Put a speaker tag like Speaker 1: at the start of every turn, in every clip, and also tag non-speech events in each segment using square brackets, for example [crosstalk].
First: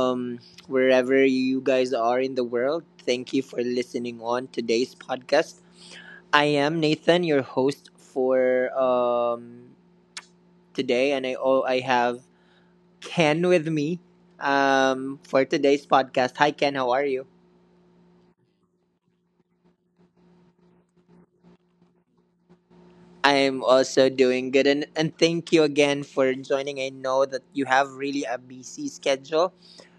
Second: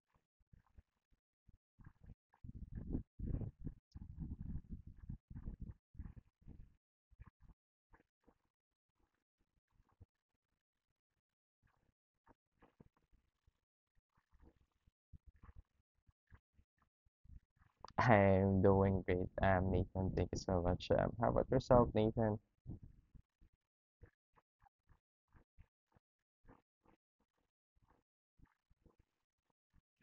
Speaker 1: wherever you guys are in the world. Thank you for listening on today's podcast. I am Nathan, your host for today, and I have Ken with me for today's podcast. Hi, Ken, how are you?
Speaker 2: I'm doing great, Nathan. Thank you so much. How about yourself, Nathan?
Speaker 1: I'm also doing good, and thank you again for joining. I know that you have really a busy schedule,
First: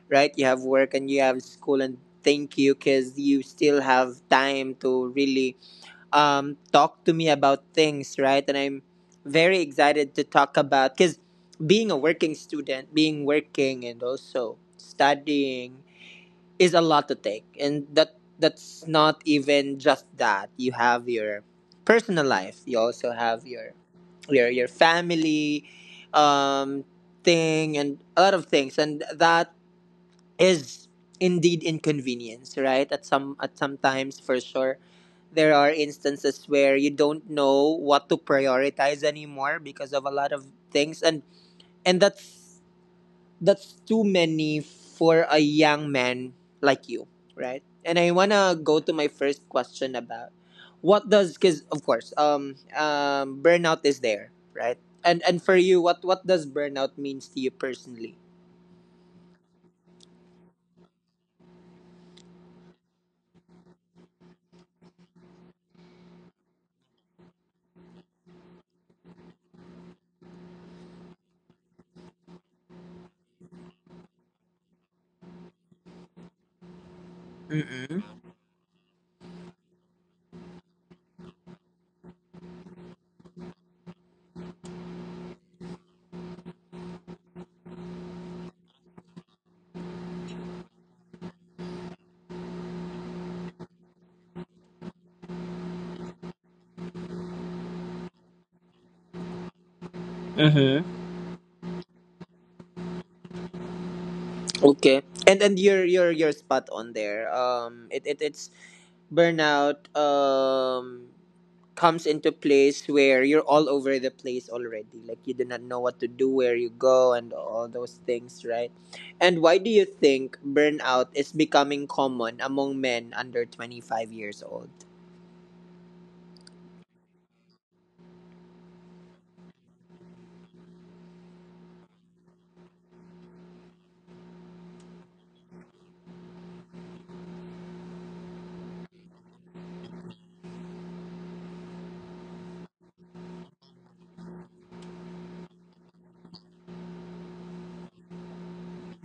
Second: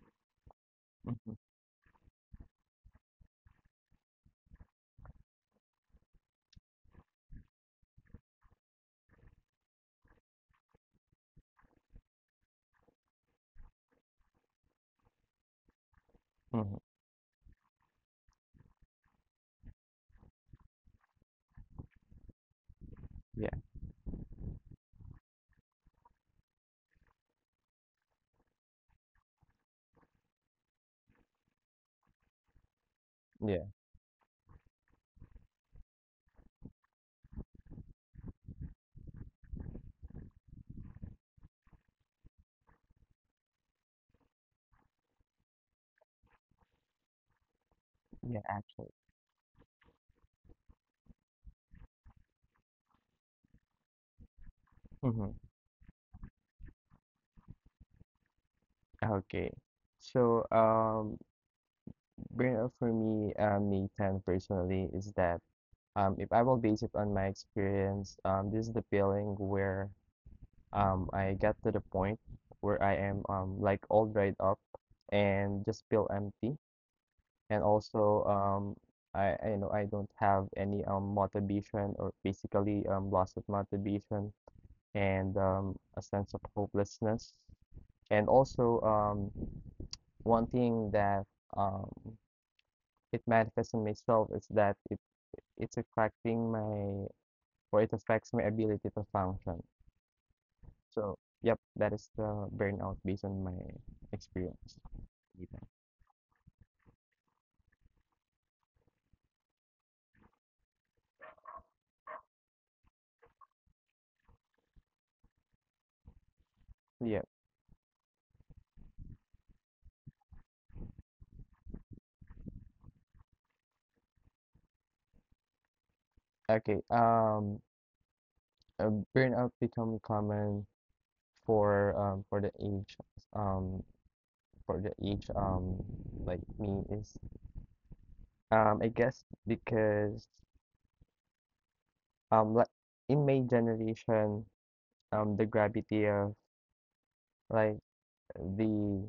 Speaker 1: right? You have work and you
Speaker 2: Mm-hmm.
Speaker 1: have school, and thank you because you still have time to really talk to me about things, right? And I'm very excited to talk about because being a working student, being working, and also studying is
Speaker 2: Mm-hmm.
Speaker 1: a lot to take, and that's not even just that. You have your personal life. You also have
Speaker 2: Yeah,
Speaker 1: your your family um thing and a lot of things, and that is indeed inconvenience, right? At
Speaker 2: yeah,
Speaker 1: sometimes for sure. There are instances where you don't know what to prioritize anymore because of a lot of things, and that's too many for a young man like you, right? And I want
Speaker 2: yeah,
Speaker 1: to go to
Speaker 2: actually.
Speaker 1: my first question about what does cuz of course, burnout is there, right?
Speaker 2: Mm-hmm.
Speaker 1: And for you, what does burnout means to you personally?
Speaker 2: Okay. So, um, Burnout for me, Nathan, personally, is that if I will base it on my experience, this is the feeling where I get to the point where I am like all dried up and just feel empty. And
Speaker 1: Mhm.
Speaker 2: also, I know I don't have any motivation or basically loss of motivation and a sense of hopelessness. And also, one thing that um, it manifests in myself is that it's affecting or it affects my ability to function. So, yep, that is the burnout based on my experience.
Speaker 1: Okay. And you're spot on there. It's burnout comes into place where you're all over the place already. Like you do not know what to do, where you go,
Speaker 2: Yeah.
Speaker 1: and all those things, right? And why do you think burnout is becoming common among men under 25 years old?
Speaker 2: Okay. Uh, Burnout become common for the age um for the age like me is I guess because like in my generation the gravity of like the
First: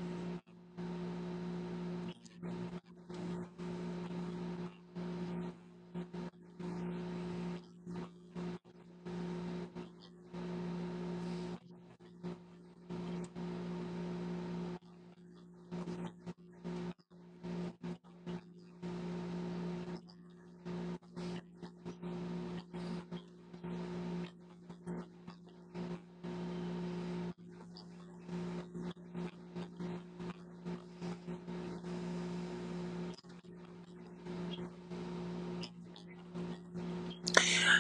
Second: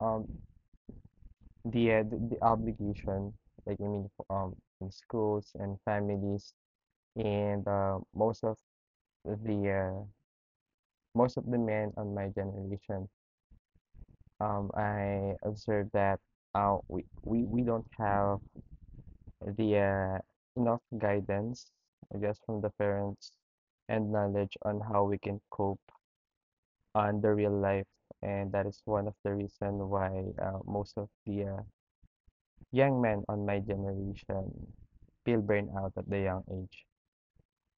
Speaker 2: um the the obligation I mean in schools and families and the uh, most of the men on my generation I observed that we don't have the enough guidance, I guess, from the parents and knowledge on how we can cope on the real life. And that is one of the reason why most of the young men on my generation feel burnout at the young age.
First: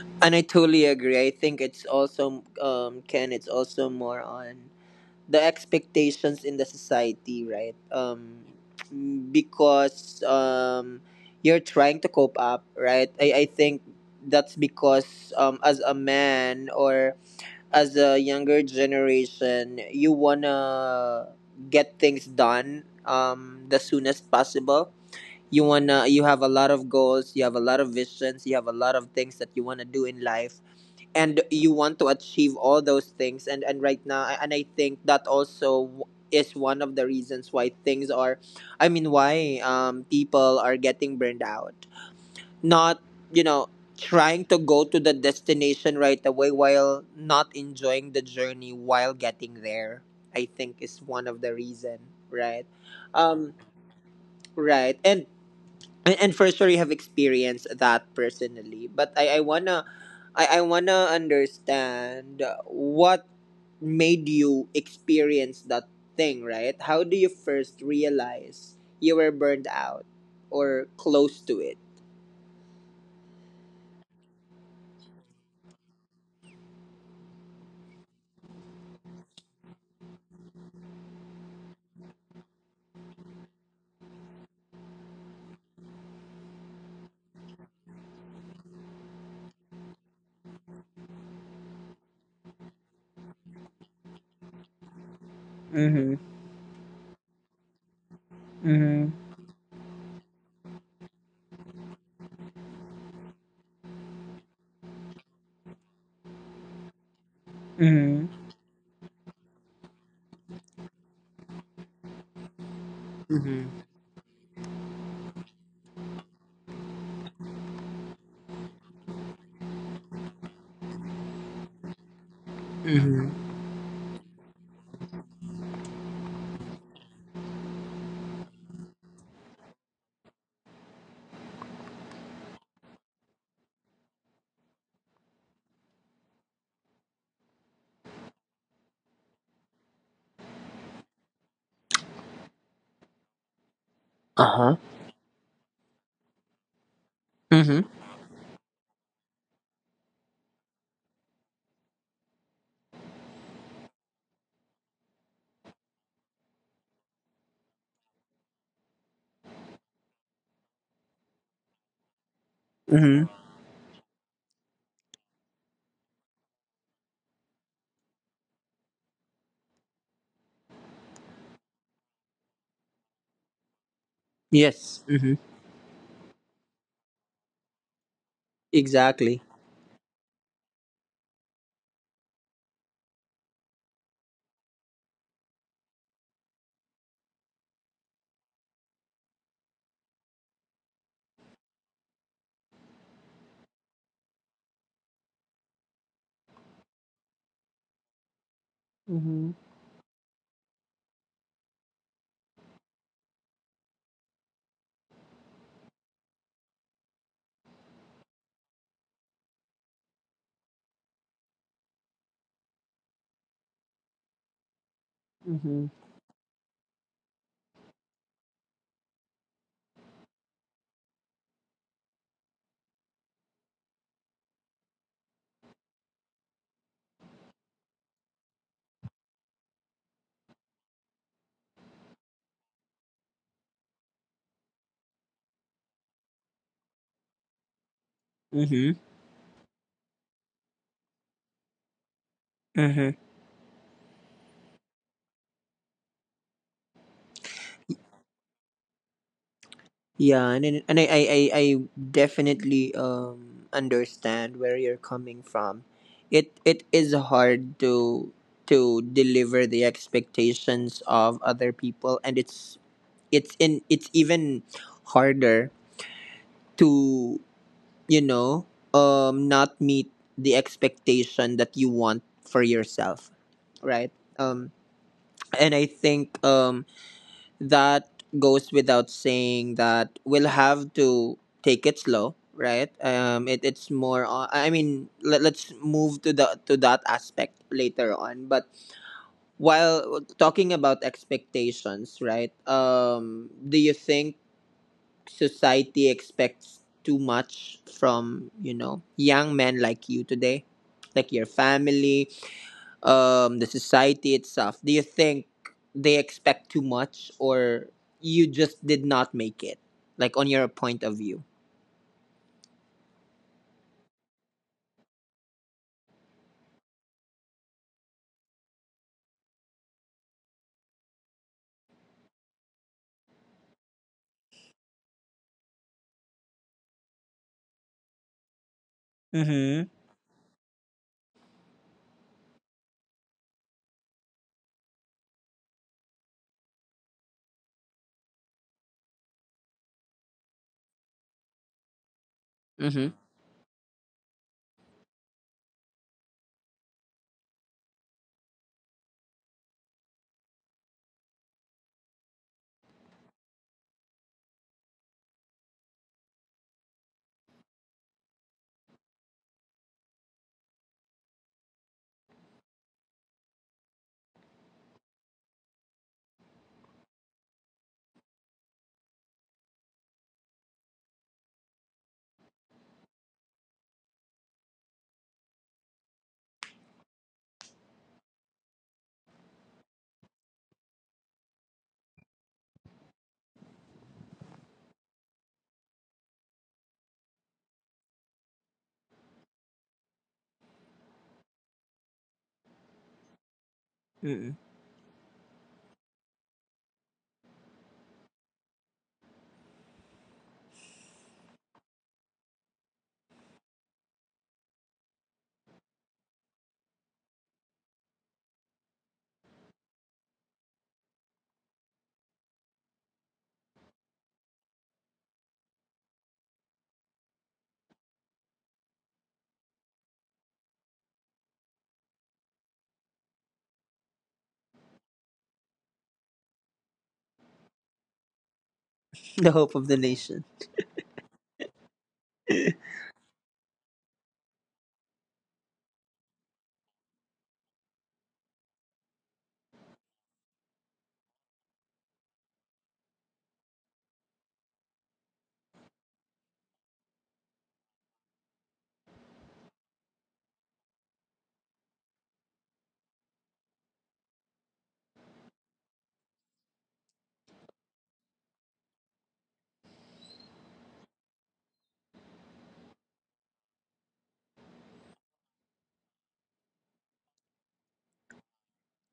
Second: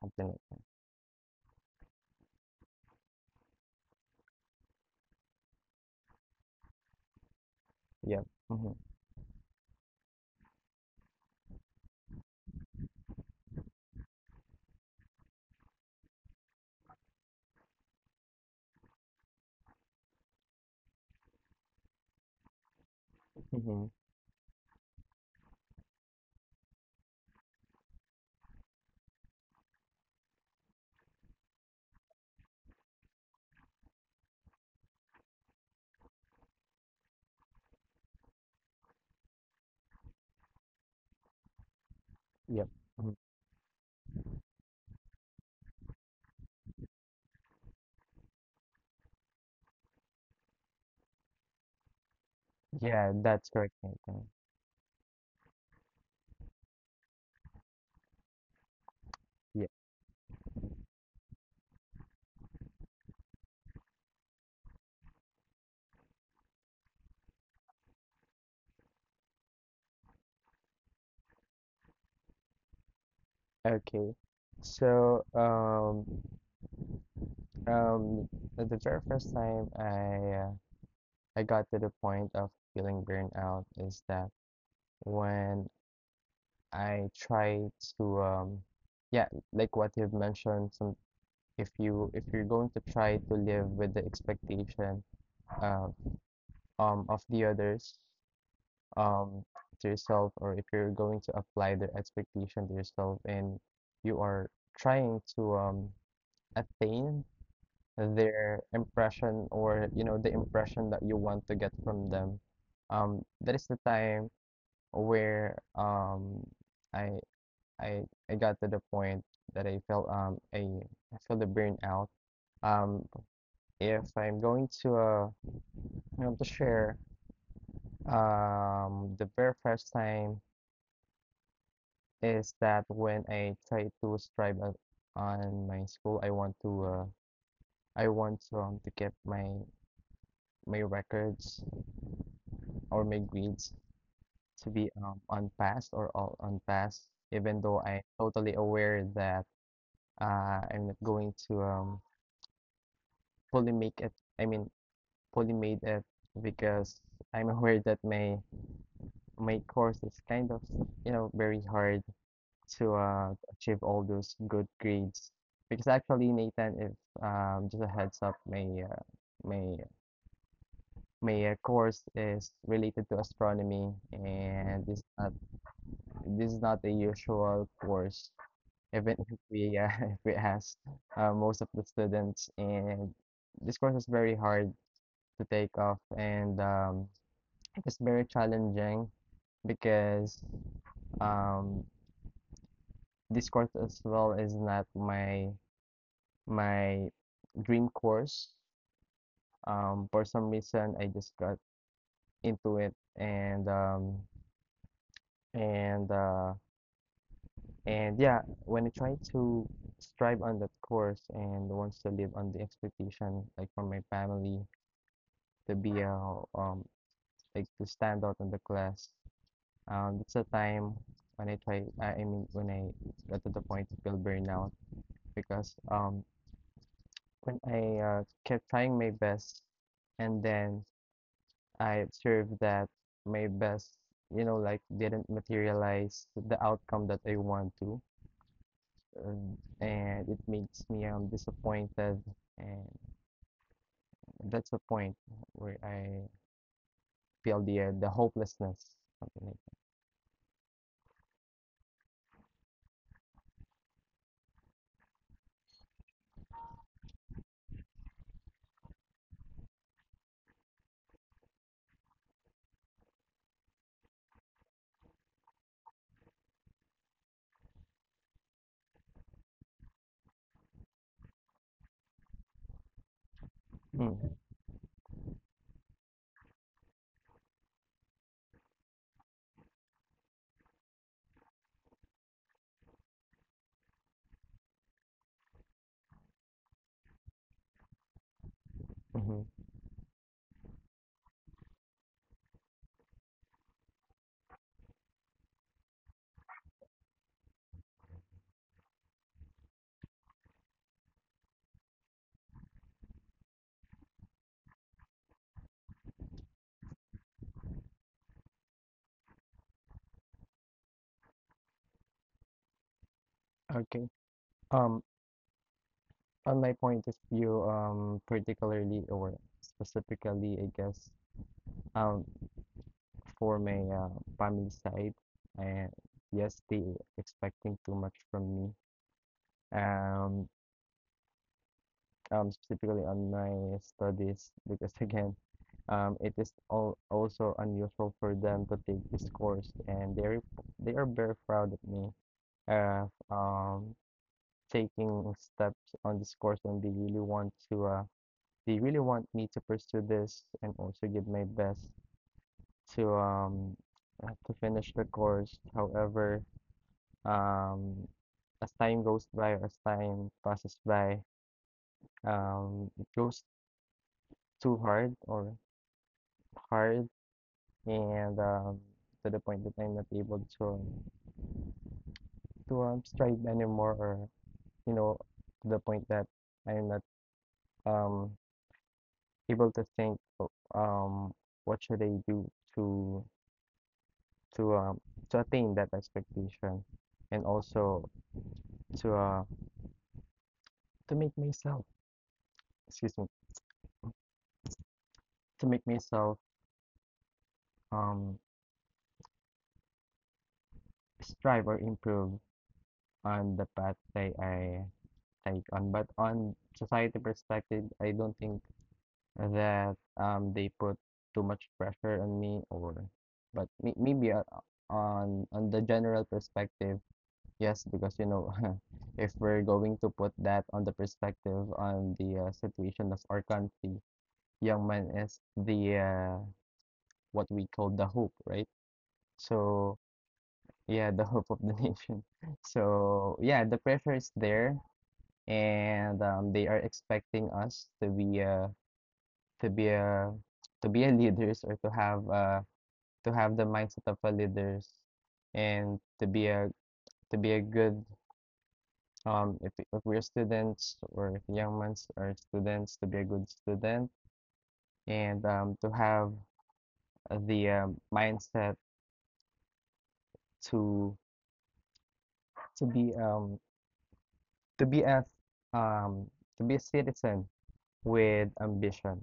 Speaker 2: Something
Speaker 1: And I
Speaker 2: like
Speaker 1: totally agree. I think it's also, um, Ken, it's also more on the expectations in the society, right?
Speaker 2: Yep. Mm-hmm.
Speaker 1: Because you're trying to cope up, right? I think that's because, as a man or as a younger generation, you wanna get things done the
Speaker 2: Mm-hmm.
Speaker 1: soonest possible. You have a lot of goals, you have a lot of visions, you have a lot of things that you wanna do in life, and you want to achieve all those things, and right now. And I think that also is one of the reasons why things are I mean why people are getting burned out,
Speaker 2: Yep.
Speaker 1: not,
Speaker 2: Mhm.
Speaker 1: you know, trying to go to the destination right away while not enjoying the journey while getting there. I think is one of the reason, right?
Speaker 2: Yeah, that's
Speaker 1: um
Speaker 2: correct, Nathan.
Speaker 1: right and and for sure you have experienced that personally, but i i
Speaker 2: Yeah.
Speaker 1: wanna I, I wanna understand what made you experience that thing, right? How do you first realize you were burned out or close to it?
Speaker 2: Okay. So, um, um, the very first time I got to the point of feeling burned out is that when I try to yeah, like what you've mentioned, some if you if you're going to try to live with the expectation uh,
Speaker 1: Mm-hmm.
Speaker 2: of the others
Speaker 1: Mm-hmm.
Speaker 2: um to yourself, or if you're going to apply their expectation to yourself and you are trying to attain
Speaker 1: Mm-hmm.
Speaker 2: their impression, or you know the impression that you want to get from them, that is the
Speaker 1: Mm-hmm.
Speaker 2: time where I I I got to the point that I felt I felt the burnout. Um,
Speaker 1: Mm-hmm.
Speaker 2: if I'm going to you know to share the very first time is that when I try to on my school, I want to to get my records or my grades to
Speaker 1: Uh-huh.
Speaker 2: be on pass or all on pass, even though
Speaker 1: Mm-hmm.
Speaker 2: I'm totally aware that I'm not going to fully make it. I mean, fully made it, because I'm aware that my course is kind of, you know, very hard to
Speaker 1: Mm-hmm.
Speaker 2: achieve all those good grades. Because actually, Nathan, if just a heads up, my my course is related to astronomy, and
Speaker 1: Yes. Mm-hmm.
Speaker 2: this is not a usual course, even if
Speaker 1: Exactly.
Speaker 2: we [laughs] if we ask most of the students, and this course is very hard to take off, and it's very challenging because um, this course as well is not my dream course.
Speaker 1: Mm-hmm.
Speaker 2: For some reason I just got into it, and and uh, and yeah, when I try to strive on that course and wants to live on the expectation like from my family to
Speaker 1: Mm-hmm.
Speaker 2: be a um like to stand out in the class. It's a time when I mean, when I got to the point to feel burnout, because when I kept trying my best and then I observed that my best, you know, like didn't materialize the outcome that I want to,
Speaker 1: Mm-hmm.
Speaker 2: and it makes me disappointed, and that's the point where I feel the hopelessness, something like that.
Speaker 1: Yeah, and I definitely, um, understand where you're coming from. It is hard to deliver the expectations of other people, and it's even harder to, you know, not meet the expectation that you want for yourself, right?
Speaker 2: Mm,
Speaker 1: Um, and I think that goes without saying that we'll have to take it slow, right? It's more on, I mean, let's move to the to that aspect later on. But
Speaker 2: mhm.
Speaker 1: while talking about expectations, right, um, do you think society expects too much from, you know, young men like you today, like your family, the society itself? Do you think they expect too much or you just did not make it? Like on your point of view?
Speaker 2: Okay. Um, on my point of view, particularly or specifically, I guess, um, for my family side, and yes, they expecting too much from me.
Speaker 1: Mm-hmm.
Speaker 2: Um, Specifically on my studies, because [laughs] again, it is all also unusual for them to take this course, and they are very proud of me, uh,
Speaker 1: Mm-hmm.
Speaker 2: um, taking steps on this course, and they really want to, they really want me to pursue this and also give my best to um to finish the course. However, um as time goes by, or as time passes by, it goes too hard or hard, and to the point that I'm not able to strive anymore, or you know, to the point that I'm not um able to think um what should I do to to um to attain that expectation, and also to uh, to make myself, excuse me,
Speaker 1: Mm-hmm.
Speaker 2: to make myself um strive or improve on the path that I take on. But on society perspective, I don't think that they put too much pressure on me, or but maybe on the general perspective, yes, because you know [laughs] if we're going to put that on the perspective on the situation of our country, young man is the what we call the hope, right?
Speaker 1: [laughs] The hope of
Speaker 2: So
Speaker 1: the nation.
Speaker 2: yeah, the hope of the [laughs] nation.
Speaker 1: [laughs]
Speaker 2: So yeah, the pressure is there, and they are expecting us to be to be a to be a leaders, or to have the mindset of a leaders, and to be a good if we're students, or if young ones are students, to be a good student, and to have the mindset to to be um to be a um to be a citizen with ambition,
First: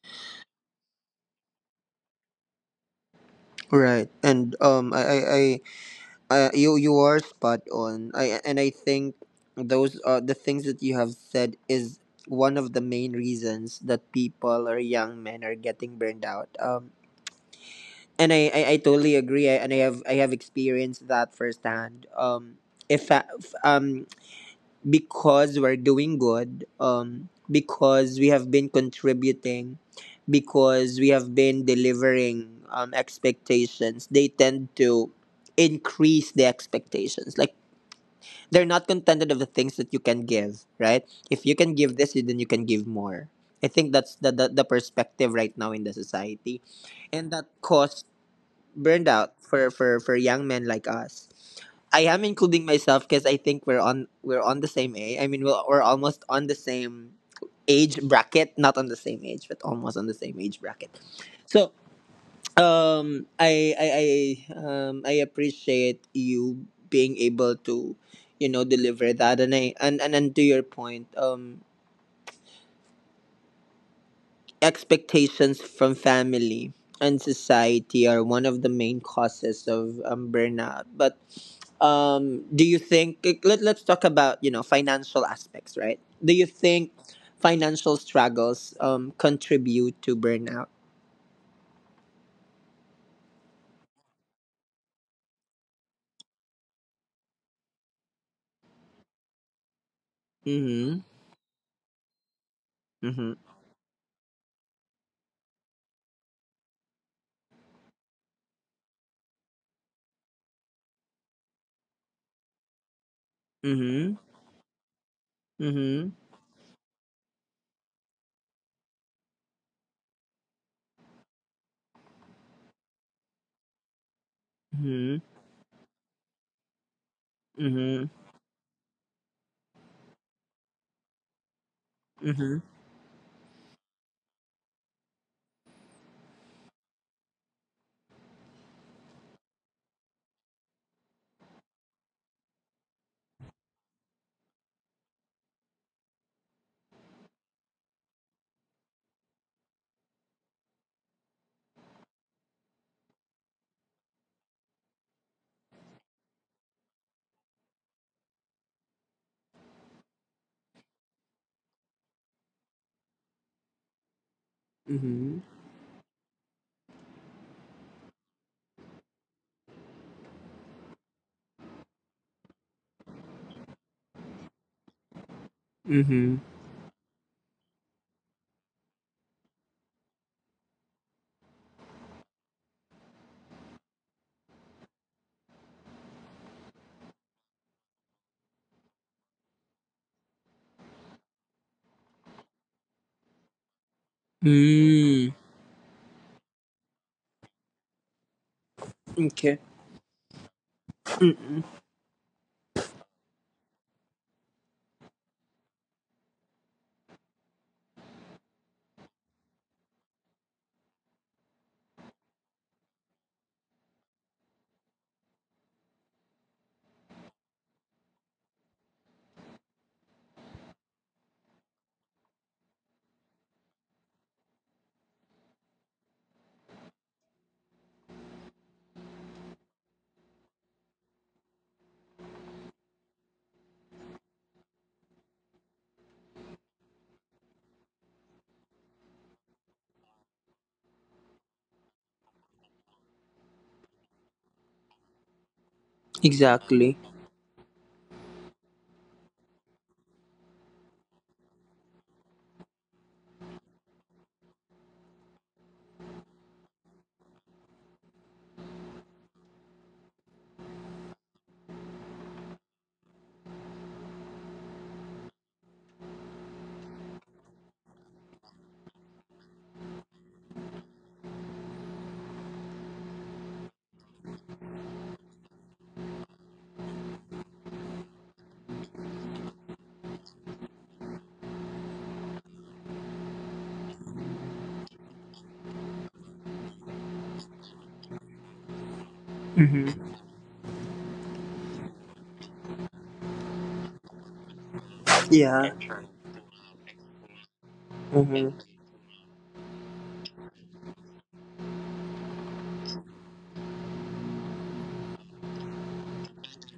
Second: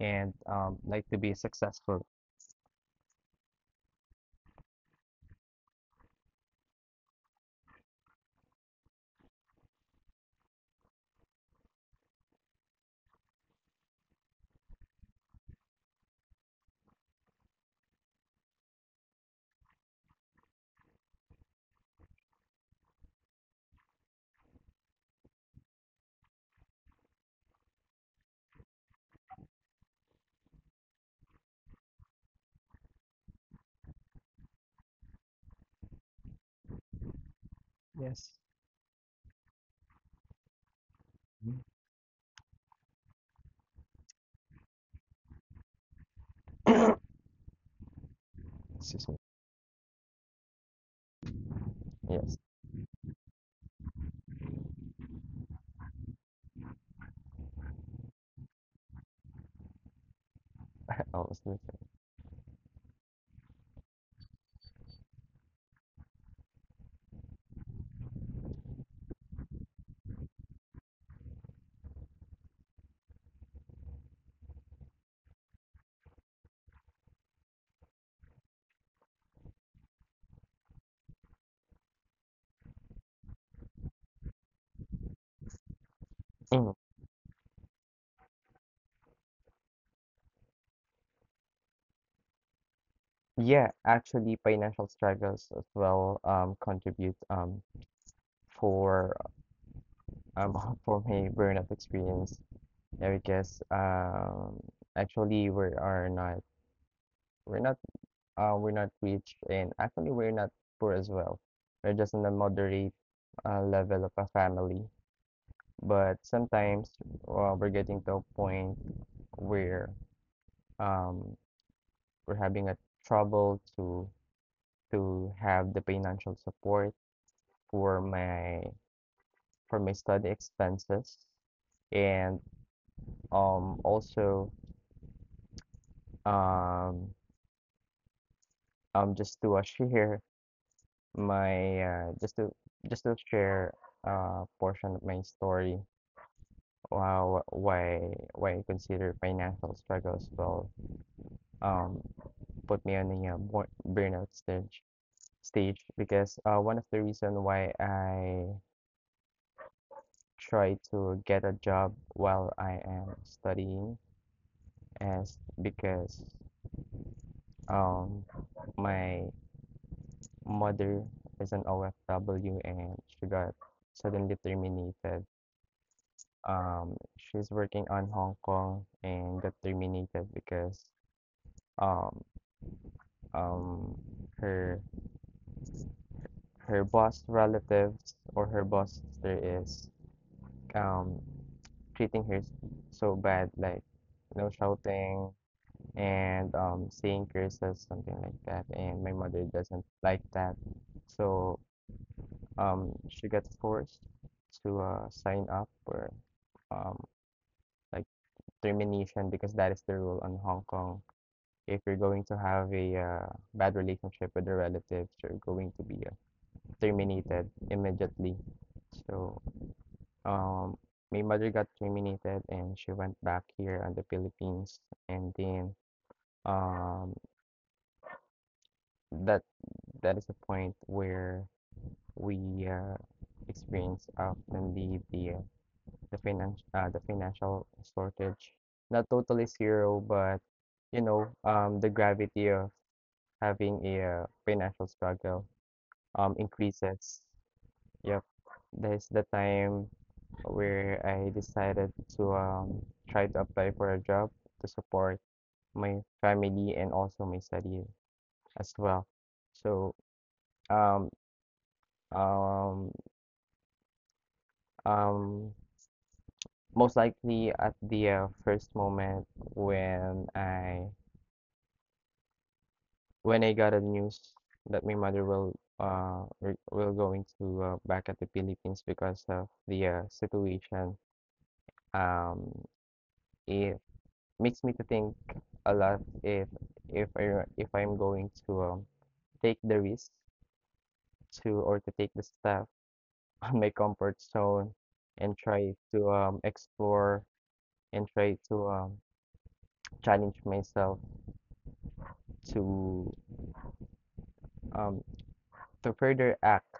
Speaker 2: and like to be successful.
Speaker 1: Right. And I you you are spot on. I and I think those, uh, the things that you have said is one of the main reasons that people or young men are getting burned out. And I totally agree. And I have experienced that firsthand. If I- f- because we're doing good. Because we have been contributing, because we have been delivering, um, expectations. They tend to increase the expectations. Like,
Speaker 2: Yes.
Speaker 1: they're not contented of the things that you can give, right? If you can give this, then you can give more. I think that's the perspective right now in the society, and that caused
Speaker 2: Excuse me.
Speaker 1: burnout for, for young men like us. I am
Speaker 2: Yes.
Speaker 1: including myself because I think we're on the same age. I mean, we're almost on the same age bracket, not on the same age, but almost on the same age bracket.
Speaker 2: [laughs] I was
Speaker 1: So,
Speaker 2: listening.
Speaker 1: um, I appreciate you being able to, you know, deliver that. And to your point, um, expectations from family and society are one of the main causes of, burnout. But, um, do you think, like, let's talk about, you know, financial aspects, right? Do you
Speaker 2: Mm.
Speaker 1: think financial struggles, um, contribute to burnout?
Speaker 2: Yeah, actually financial struggles as well contribute for [laughs]
Speaker 1: Mhm.
Speaker 2: for my burnout experience. Yeah,
Speaker 1: Mhm.
Speaker 2: because actually we're not we're not rich, and actually, we're not poor as well. We're just on a moderate level of
Speaker 1: Mhm.
Speaker 2: a family.
Speaker 1: Mhm.
Speaker 2: But sometimes we're getting to a point where um, we're having a trouble
Speaker 1: Mhm.
Speaker 2: to have the financial support for
Speaker 1: Mhm.
Speaker 2: my study expenses, and
Speaker 1: Mhm.
Speaker 2: also um just to [laughs] share my just to share a portion of my story. Wow, why consider financial struggles will um put me on a burnout stage, because one of the reason why I try to get a job while I am studying is
Speaker 1: Mhm.
Speaker 2: because um my mother is an OFW, and she got suddenly terminated.
Speaker 1: Mhm.
Speaker 2: She's working on Hong Kong and got terminated because um um her her boss relatives, or her boss sister, is um treating so bad, like you know shouting,
Speaker 1: Mm.
Speaker 2: and saying curses, something like that, and my mother
Speaker 1: Okay.
Speaker 2: doesn't like that, so
Speaker 1: Mm-mm.
Speaker 2: she got forced to sign up for um like termination, because that is the rule in Hong Kong: if you're going to have a bad relationship with the relatives, you're going to be terminated immediately. So, um, my mother got terminated and she went back here on the Philippines. And then, um, that that is the point where we experience often the financial the financial shortage. Not totally zero, but you know, the gravity of having a financial struggle
Speaker 1: Exactly.
Speaker 2: increases. Yep, that is the time where I decided to try to apply for a job to support my family and also my study as well. So um um um Most likely at the first moment when I got a news that my mother will going to back at the Philippines because of the situation, um i- makes me to think a lot if I'm going to take the
Speaker 1: Mhm.
Speaker 2: risk to, or to take the step [laughs] on my comfort zone, and
Speaker 1: Yeah.
Speaker 2: try to explore, and try
Speaker 1: Mhm.
Speaker 2: to challenge myself to um, to further act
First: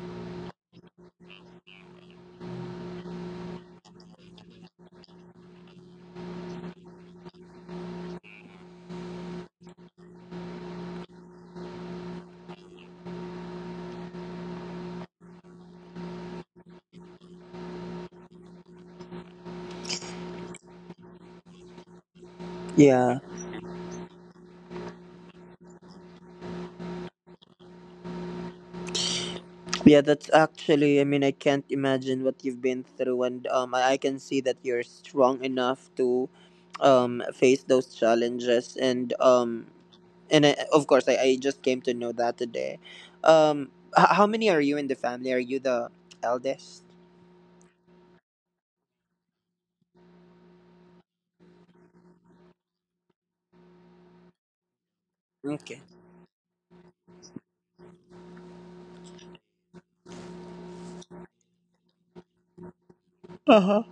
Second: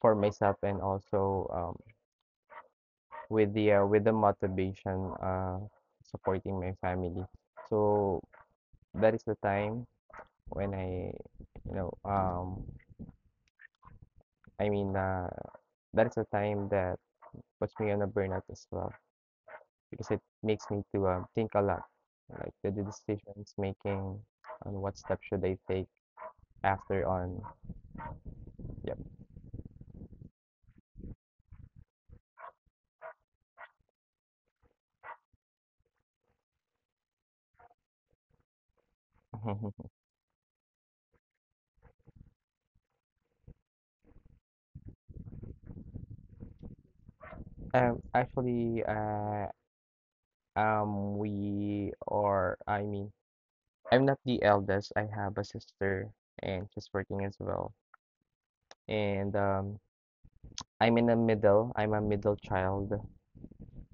Speaker 2: for myself, and also with the motivation supporting my family. So that is the time when I you know I mean, uh, that is a time that puts me on a burnout as well, because it makes me to think a lot, like the
Speaker 1: Yeah.
Speaker 2: decisions making on what step should I take after on. Yep. [laughs]
Speaker 1: Yeah. That's actually, I mean, I can't imagine what you've been through, and, I can see that you're strong enough to, face those challenges. And, and I, of course, I just came to know that today. Um, how many are you in the family? Are you the eldest?
Speaker 2: Actually, I mean, I'm not the eldest. I have a
Speaker 1: Okay.
Speaker 2: sister and she's working as well. And I'm in the middle. I'm a middle child.
Speaker 1: Uh huh.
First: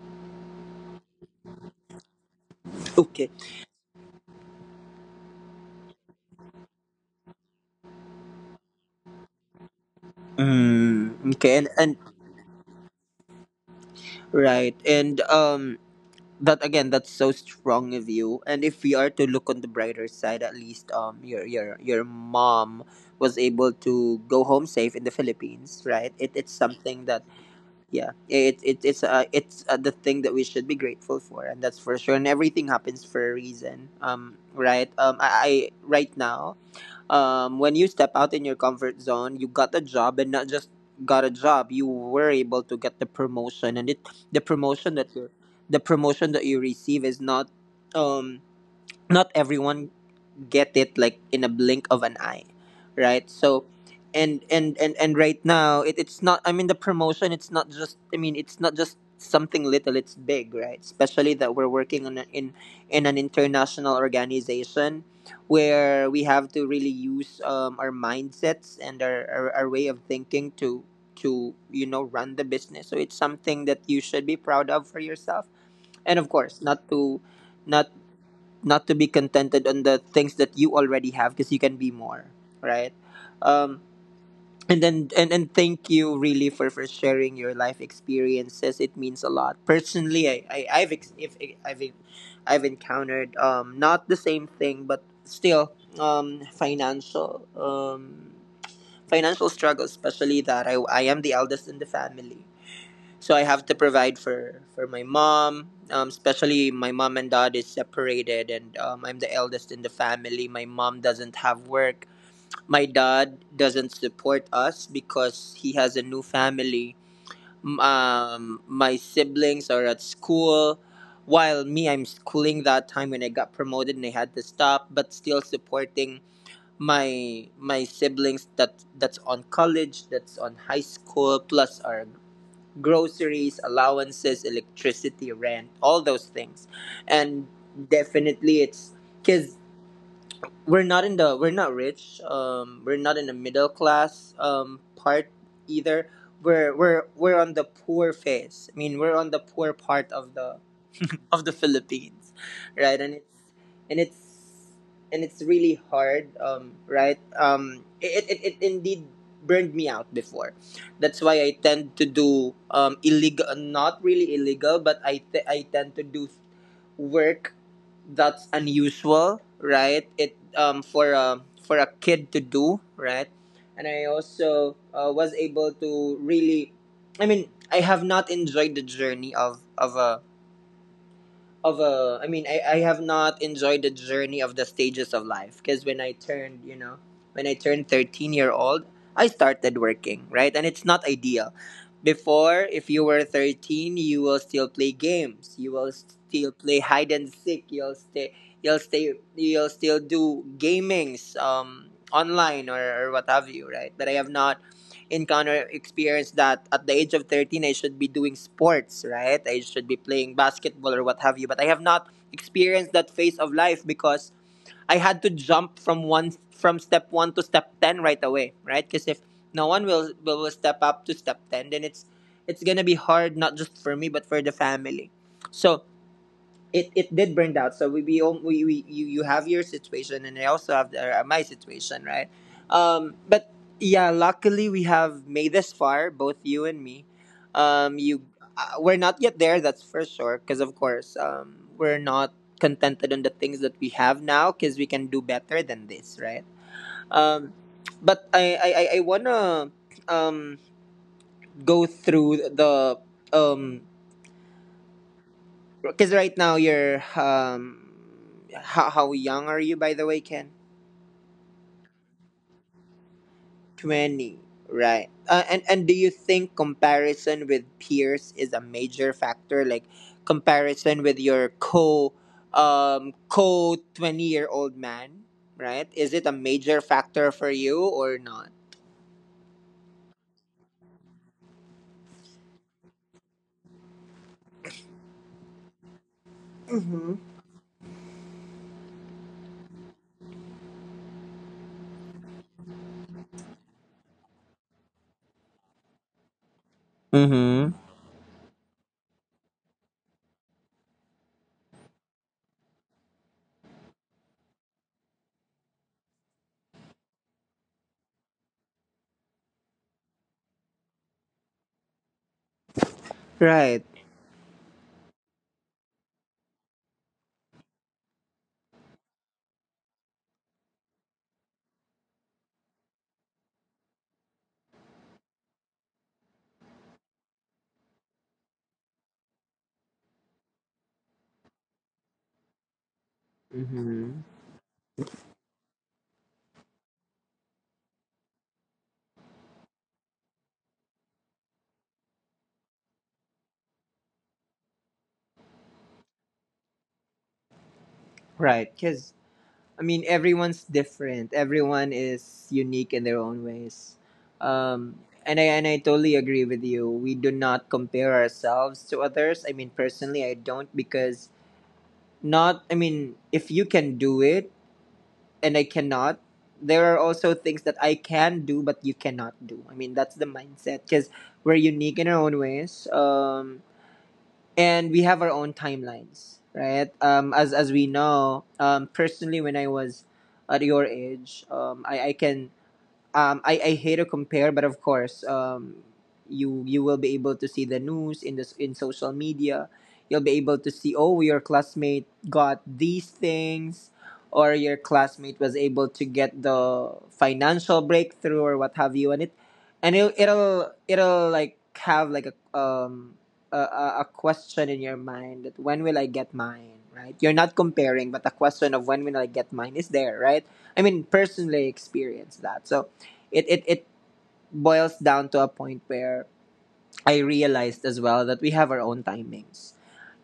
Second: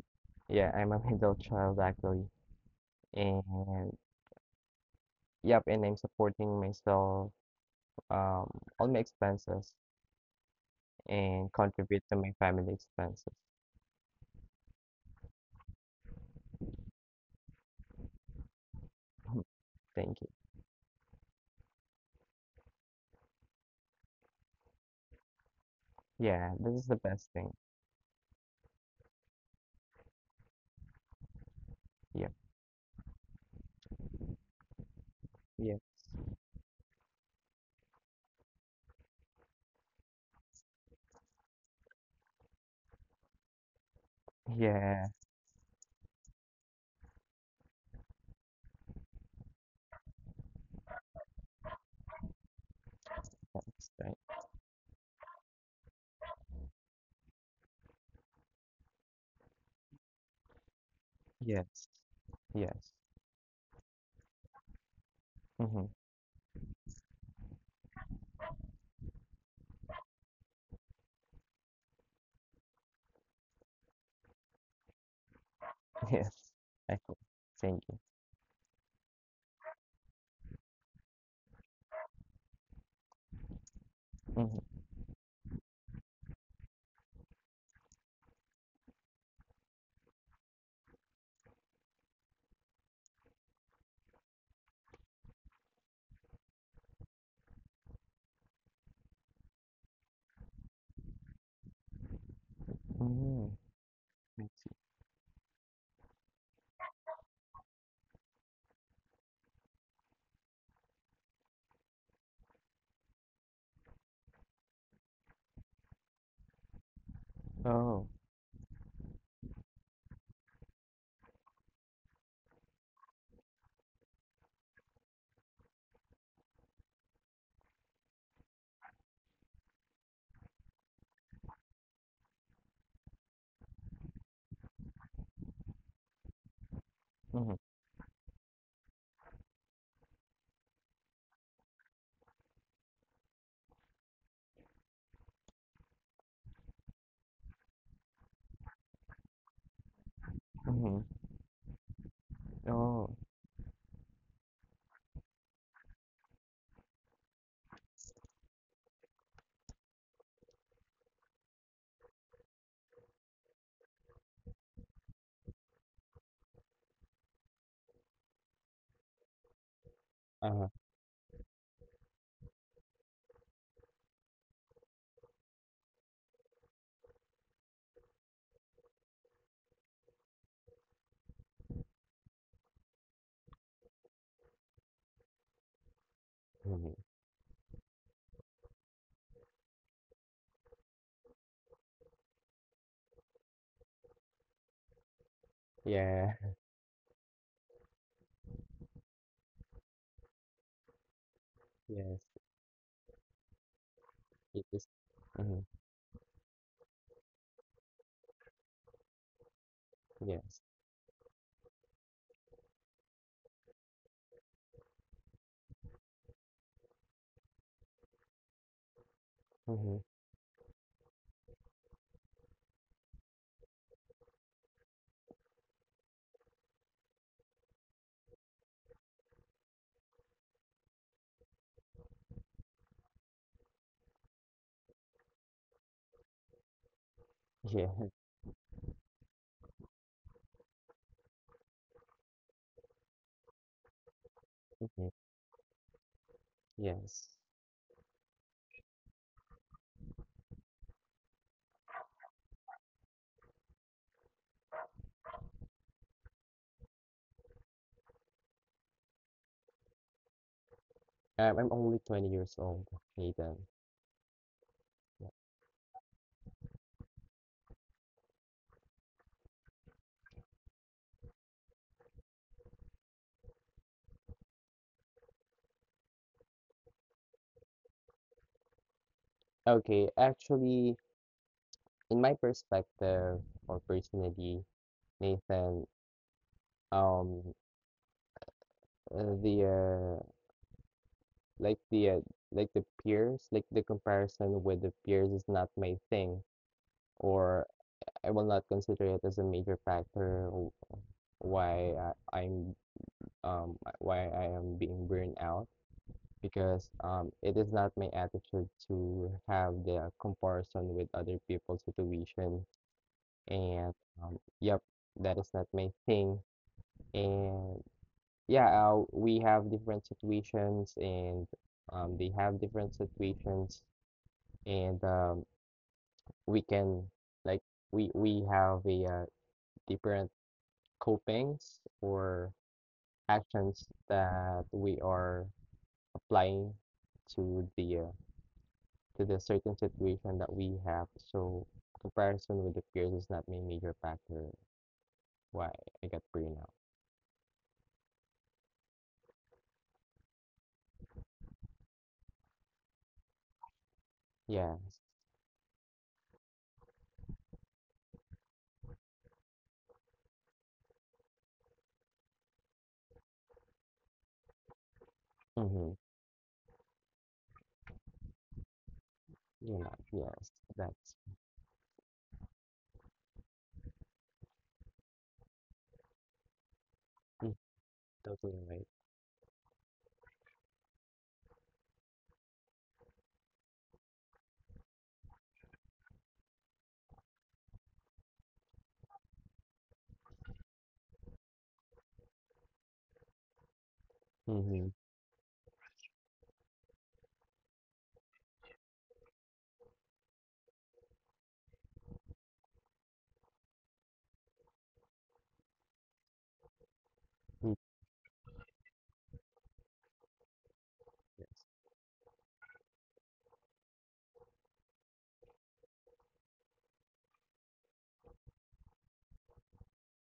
Speaker 2: Yeah, I'm a [laughs] middle child actually.
Speaker 1: Okay.
Speaker 2: And Yep, and I'm supporting myself, um, all my expenses,
Speaker 1: Mm,
Speaker 2: and
Speaker 1: okay. And
Speaker 2: contribute to my family expenses.
Speaker 1: right. And, um, that again, that's so strong of you. And if we are to look on the
Speaker 2: [laughs]
Speaker 1: brighter
Speaker 2: Thank you.
Speaker 1: side, at least, um, your mom was able to go home safe in the Philippines, right? It it's
Speaker 2: Yeah, this is the
Speaker 1: something that,
Speaker 2: best thing.
Speaker 1: yeah, it it's the thing that we should be grateful for, and that's for sure. And
Speaker 2: Yep.
Speaker 1: everything happens for a reason. Um, right? I
Speaker 2: Yes.
Speaker 1: right now, when you step out in your comfort zone, you got a job, and not just got a job, you were able to get the promotion. And it the promotion
Speaker 2: Yeah,
Speaker 1: that you the promotion that you receive is not, um, not everyone get it like in a blink of an eye, right? So,
Speaker 2: that's right.
Speaker 1: and right now, it's not, I mean, the promotion, it's not just, I mean, it's not just something little, it's big, right? Especially that we're
Speaker 2: Yes.
Speaker 1: working on
Speaker 2: Yes.
Speaker 1: in an international organization
Speaker 2: Mm-hmm.
Speaker 1: where we have to really use, our mindsets and our way of thinking to, you know, run the business. So it's something that you should be proud of for yourself,
Speaker 2: [laughs]
Speaker 1: and of
Speaker 2: Yes.
Speaker 1: course,
Speaker 2: I hope. Thank
Speaker 1: not
Speaker 2: you.
Speaker 1: not to be contented on the things that you already have, because you can be more, right? Um,
Speaker 2: Mm-hmm.
Speaker 1: and thank you really for sharing your life experiences. It means a lot personally. I I've ex- if I've I've encountered, um, not the same thing, but still, um, financial struggles, especially that I am the eldest in the family. So I
Speaker 2: Mm-hmm.
Speaker 1: have to provide
Speaker 2: I
Speaker 1: for
Speaker 2: see.
Speaker 1: for my mom. Especially my mom and dad is separated, and, I'm the eldest in the family. My mom doesn't have work. My dad doesn't support us because he has a new family.
Speaker 2: Oh.
Speaker 1: My siblings are at school, while me, I'm schooling that time when I got promoted and I had to stop, but still supporting my my siblings that's on college, that's on high school, plus our groceries, allowances, electricity, rent, all those things. And
Speaker 2: Mm-hmm.
Speaker 1: definitely it's, cuz, we're not rich. Um, we're not in the middle class, um, part either. We're on the poor phase. I mean, we're on the poor part of the
Speaker 2: Mm-hmm.
Speaker 1: [laughs] of the Philippines, right?
Speaker 2: Oh.
Speaker 1: And and it's it's really hard, right? It indeed burned me out before. That's why I tend to do, illegal, not really illegal, but I tend to do work that's unusual, right? It,
Speaker 2: Uh,
Speaker 1: um, for a kid to do, right? And I also, was able to really, I mean, I have not enjoyed the journey of a. I mean, I have not enjoyed the journey of the stages of life because when I turned, you
Speaker 2: mm-hmm.
Speaker 1: know, when I turned 13 year old, I started working, right, and it's not ideal. Before, if you were 13, you will still play games. You will
Speaker 2: Yeah.
Speaker 1: still
Speaker 2: [laughs]
Speaker 1: play hide and seek. You'll stay. You'll still do gamings. Um,
Speaker 2: Yes.
Speaker 1: online or what have you, right? But I have
Speaker 2: It
Speaker 1: not
Speaker 2: is. Mm-hmm.
Speaker 1: encounter experience that at the age of 13 I should be doing sports, right? I should be playing
Speaker 2: Yes.
Speaker 1: basketball or what have you, but I have not experienced that phase of life because I had to jump from one from step 1 to step 10 right away, right? Because if no one
Speaker 2: Mm-hmm.
Speaker 1: will step up to step 10, then it's going to be hard not just for me but for the family. So, it did burn out. So we, you have your situation, and I also have my situation, right? But yeah, luckily we have made this far, both you and me.
Speaker 2: Yeah.
Speaker 1: Um,
Speaker 2: [laughs]
Speaker 1: you, we're not yet there. That's for sure. Because of course, we're not contented on the things that we have now. Because we can
Speaker 2: Mm-hmm.
Speaker 1: do better than this, right?
Speaker 2: Yes.
Speaker 1: Um, but I wanna um go through the um because right now you're how young are you by the way, Ken?
Speaker 2: I'm only 20 years old, Nathan.
Speaker 1: 20, right?
Speaker 2: Yeah.
Speaker 1: And do you think comparison with peers is a major factor, like comparison with your co co 20 year old man, right? Is it a major factor for you or not?
Speaker 2: Okay, actually, in my perspective or personally, Nathan,
Speaker 1: Mm-hmm.
Speaker 2: um, uh, the uh, like the uh, the peers, like the comparison with the peers is not my thing, or
Speaker 1: Mm-hmm.
Speaker 2: I will not consider it as a major factor why I, I'm why I am being burned out because it is not my attitude to have the comparison with other people's situation.
Speaker 1: Right.
Speaker 2: And yep, that is not my thing. And yeah, we have different situations, and they have different situations, and we can, like, we have a different copings or actions
Speaker 1: Mm-hmm.
Speaker 2: that we are applying to the uh, to the certain situation that we have. So comparison with the peers is not my major factor why I got burnout.
Speaker 1: Right. Because I mean, everyone's different. Everyone is unique in their own ways.
Speaker 2: Yes.
Speaker 1: Um, and I totally agree with you. We do not compare ourselves to others. I mean, personally, I don't because not. I mean, if you can do it and I
Speaker 2: Mm-hmm.
Speaker 1: cannot, there are also things that I can do but you cannot do. I
Speaker 2: You know,
Speaker 1: mean, that's the
Speaker 2: yes,
Speaker 1: mindset
Speaker 2: that's
Speaker 1: because we're unique in our own ways. And we have our own timelines, right?
Speaker 2: mm,
Speaker 1: As we know,
Speaker 2: totally right.
Speaker 1: personally, when I was at your age, I can I hate to compare, but of course, you you will be able to see the news in this in social media. You'll be able to see, oh, your classmate got these things, or your
Speaker 2: Mm-hmm.
Speaker 1: classmate was able to get the financial breakthrough or what have you, and it, it'll like have like a question in your mind that when will I get mine, right? You're not
Speaker 2: Mm,
Speaker 1: comparing, but the question of when will I get mine is there, right? I mean,
Speaker 2: yes,
Speaker 1: personally experience that. So it boils down to a point where I realized as well that we have our own timings,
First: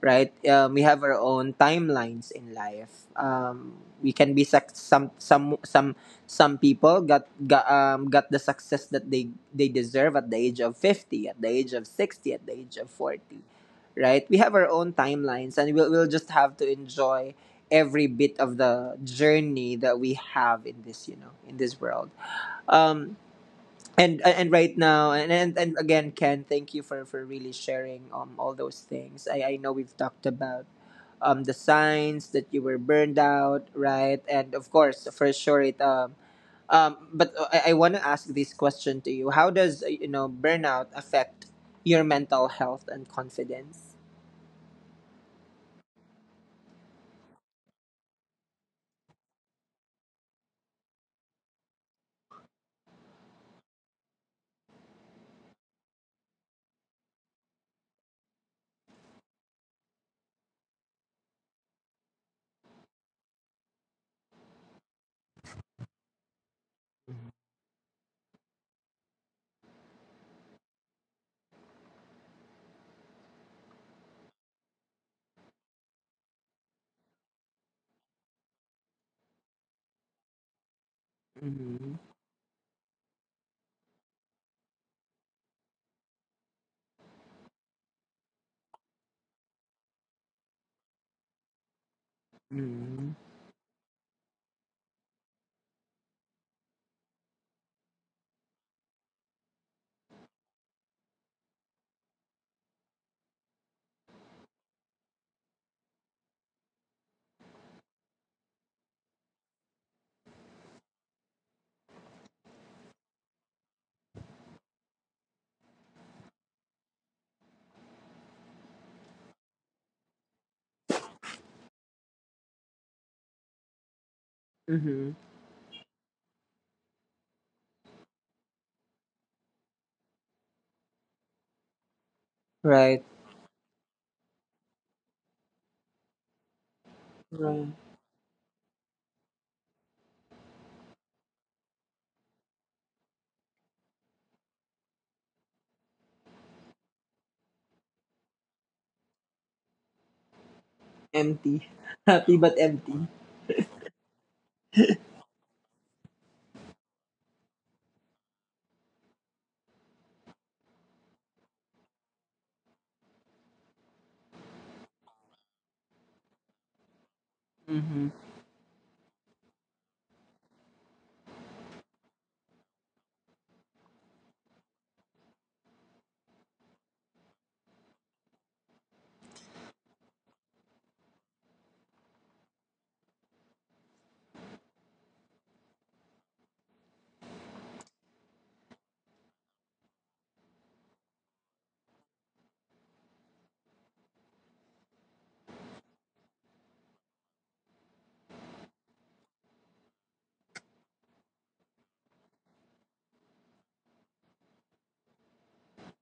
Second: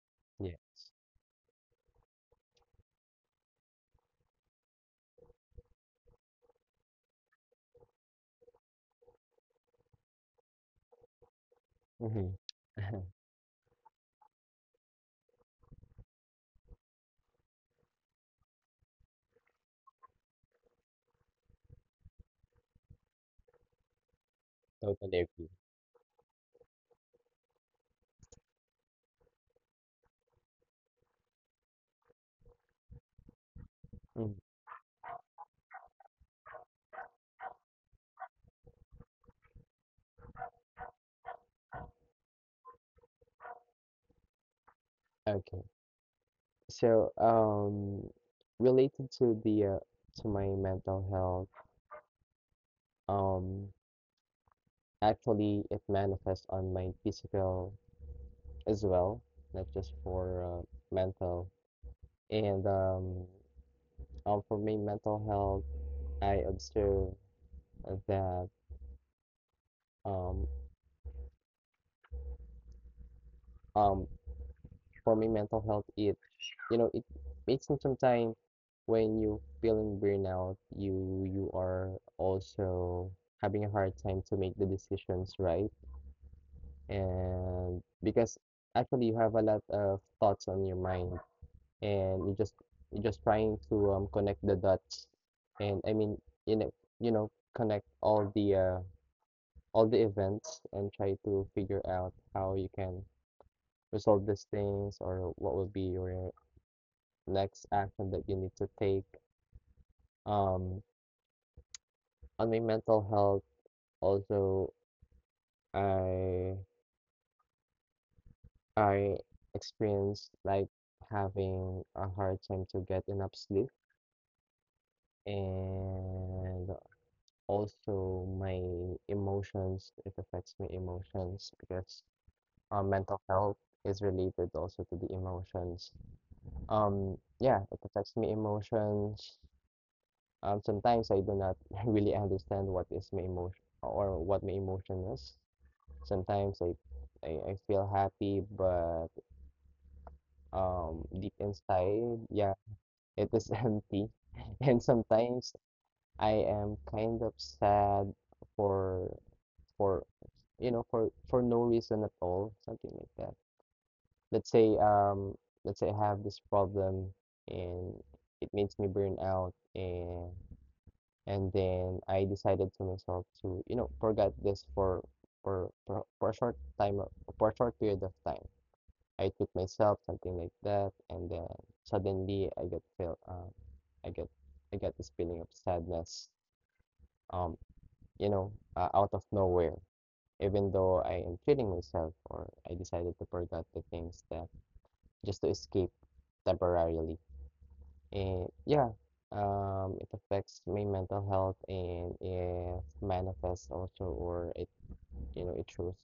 Speaker 1: right? We
Speaker 2: yes.
Speaker 1: have our own timelines in life. We can be suc some people got the success that they deserve at the age of 50, at the age of
Speaker 2: Mm-hmm.
Speaker 1: 60, at the age of
Speaker 2: [laughs]
Speaker 1: 40, right? We have our own timelines, and we'll just have to enjoy every bit of the journey that we have in this you know in this world. Um, and right now,
Speaker 2: Totally agree.
Speaker 1: and again, Ken, thank you for really sharing all those things. I know we've talked about the signs that you were burned out, right?
Speaker 2: Mm.
Speaker 1: And of course, for sure, I want to ask this question to you: how does you know, burnout affect your mental health and confidence?
Speaker 2: Okay. So, related to the to my mental health, um, actually, it manifests on my physical as well, not just for mental. And for my mental health, I observe that um, um, for me, mental health, it, you know, it makes me sometimes when you feeling burnout, you are
Speaker 1: Mm-hmm.
Speaker 2: also having a hard time to make the decisions, right, and because actually you have a lot of thoughts on your mind, and you're
Speaker 1: Mm-hmm.
Speaker 2: just trying to connect the dots, and I mean, you know, you know, connect all the events and try to figure out how you can resolve these things or what will be your next action that you need to take. Um, on my mental health, also, I I experienced like having a hard time to get enough sleep,
Speaker 1: Mm-hmm.
Speaker 2: and also my emotions. It affects my emotions because
Speaker 1: Right.
Speaker 2: mental health is related also to the emotions. Yeah,
Speaker 1: Right.
Speaker 2: it affects my emotions. Sometimes I do not [laughs] really understand what is my emotion or what my emotion is. Sometimes I feel happy, but deep
Speaker 1: Empty. [laughs]
Speaker 2: inside,
Speaker 1: Happy
Speaker 2: yeah,
Speaker 1: but empty.
Speaker 2: it is [laughs] empty. And sometimes I am kind of sad for for you know for no reason at all, something like that. Let's say um, let's say I have this problem and
Speaker 1: Mm-hmm.
Speaker 2: it makes me burn out. And Then I decided to myself to, you know, forget this for a short time, for a short period of time. I treat myself something like that, and then suddenly I get, I get this feeling of sadness, um, you know, out of nowhere. Even though I am treating myself, or I decided to forget the things that, just to escape temporarily. And yeah, it affects my mental health and it manifests also, or it, you know, it shows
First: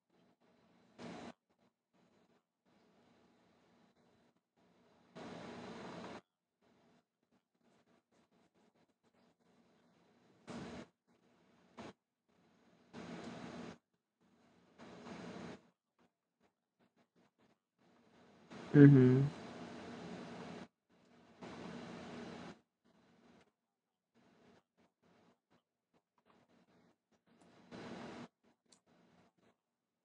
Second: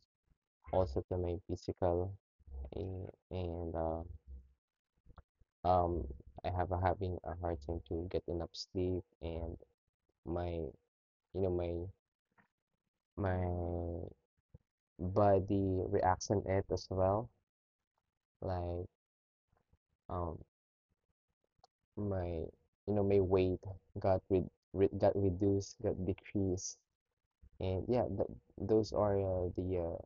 Speaker 2: also to my physical. And um, I have a, having a hard time to get enough sleep, and my, you know, my body reacts on it as well. Like
Speaker 1: Mm-hmm.
Speaker 2: um, my, you know, my weight got re re got reduced, got decreased. And yeah, th Those are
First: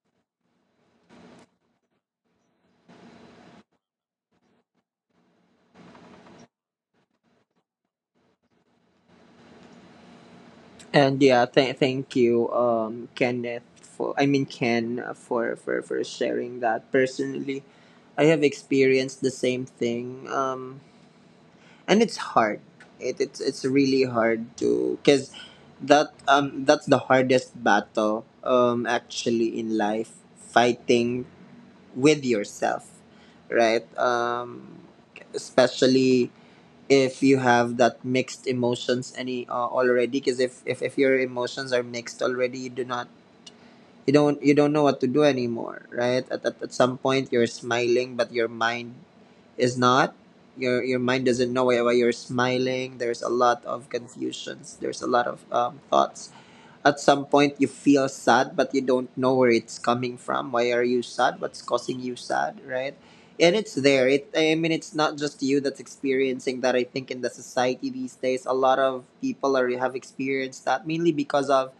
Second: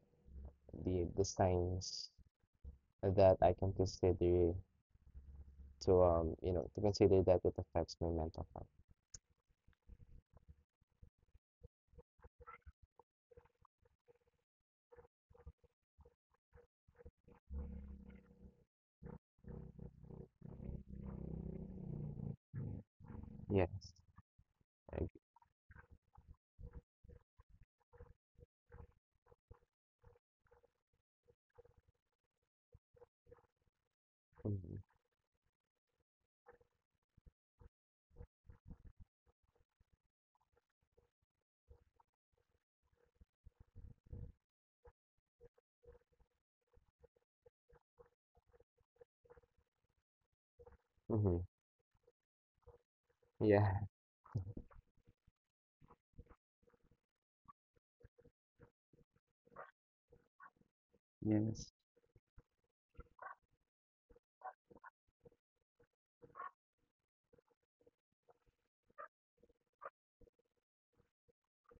Speaker 2: the signs that I can consider to you know to consider that it affects my mental health.
Speaker 1: And yeah, thank you, Kenneth. For I mean Ken, for sharing that. Personally, I have experienced the same thing. And it's hard. It's
Speaker 2: Yes.
Speaker 1: really hard
Speaker 2: I
Speaker 1: to
Speaker 2: agree.
Speaker 1: because that that's the hardest battle actually in life, fighting with yourself, right?
Speaker 2: Mm-hmm.
Speaker 1: Especially if you have that mixed emotions, any already, because if your emotions are mixed already, you do not you don't know what to do anymore, right? At some point you're smiling but your mind is not. Your mind
Speaker 2: Mm-hmm.
Speaker 1: doesn't know why you're smiling. There's a lot
Speaker 2: Yeah.
Speaker 1: of confusions, there's a lot of thoughts. At some point you feel sad but you don't know where it's coming from, why are you sad, what's
Speaker 2: Yes.
Speaker 1: causing you sad, right? And it's there. It I mean It's not just you that's experiencing that. I think in the society these days, a lot of people are have experienced that, mainly because of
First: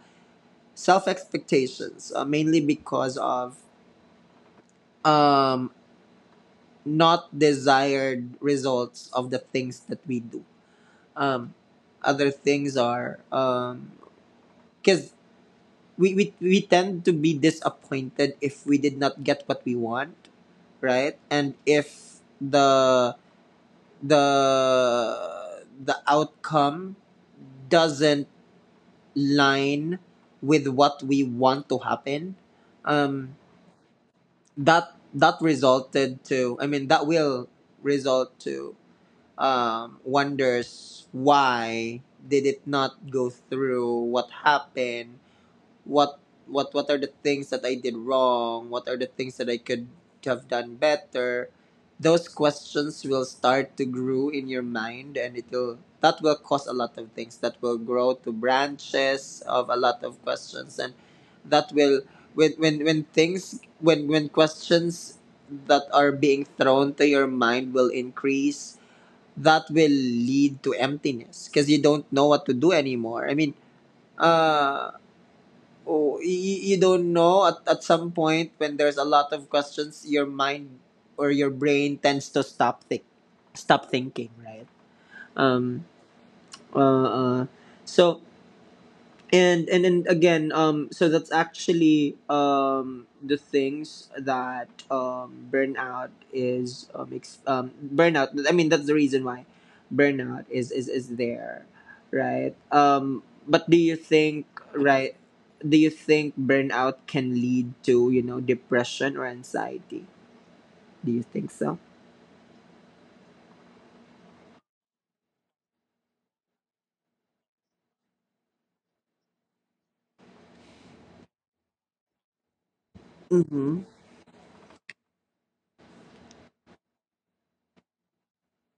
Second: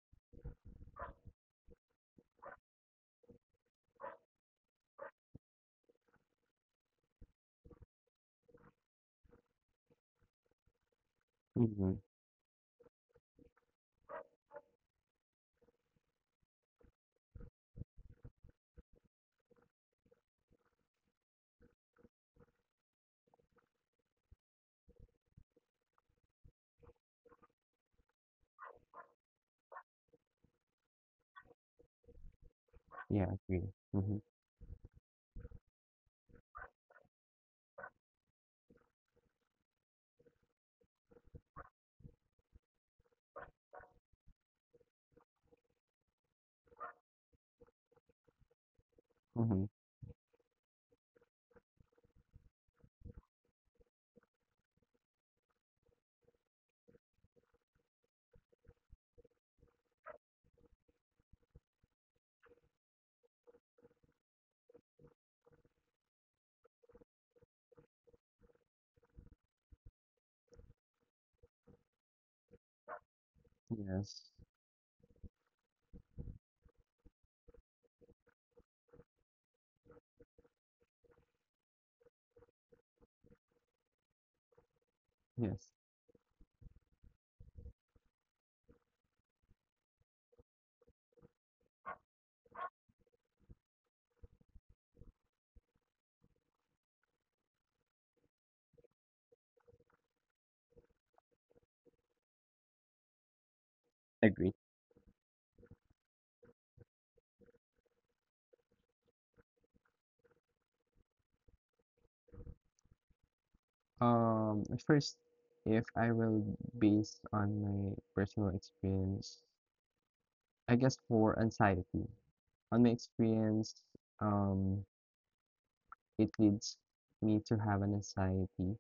Speaker 1: self expectations, mainly because of um not desired results of the things that we do, um
Speaker 2: Mm-hmm.
Speaker 1: other things are because we tend to be disappointed if we did not get what we want, right? And if the the outcome doesn't line with what we want to happen,
Speaker 2: Yeah.
Speaker 1: um
Speaker 2: Agree. Mm-hmm.
Speaker 1: that that resulted to, I mean, that will result to wonders why did it not go through, what happened, what what are the things that I did wrong? What are the things that I
Speaker 2: Mm-hmm.
Speaker 1: could have done better? Those questions will start to grow in your mind, and it will that will cause a lot of things that will grow to branches of a lot of questions, and that will, when things when questions that are being thrown to your mind will increase, that will lead to emptiness because you don't know what to do anymore. I mean,
Speaker 2: Yes.
Speaker 1: uh oh, you, you don't know, at some point, when there's a lot of questions, your mind or your brain tends to stop thinking, right?
Speaker 2: Yes.
Speaker 1: um uh, uh so and then again, so that's actually the things that burnout, I mean, that's the reason why burnout is there, right? But do you think,
Speaker 2: Agree.
Speaker 1: right, do you think burnout can lead to you know depression or anxiety? Do you think so?
Speaker 2: First, if I will base on my personal experience, I guess for anxiety, on my
Speaker 1: Mm-hmm.
Speaker 2: experience, um. It leads me to have an anxiety,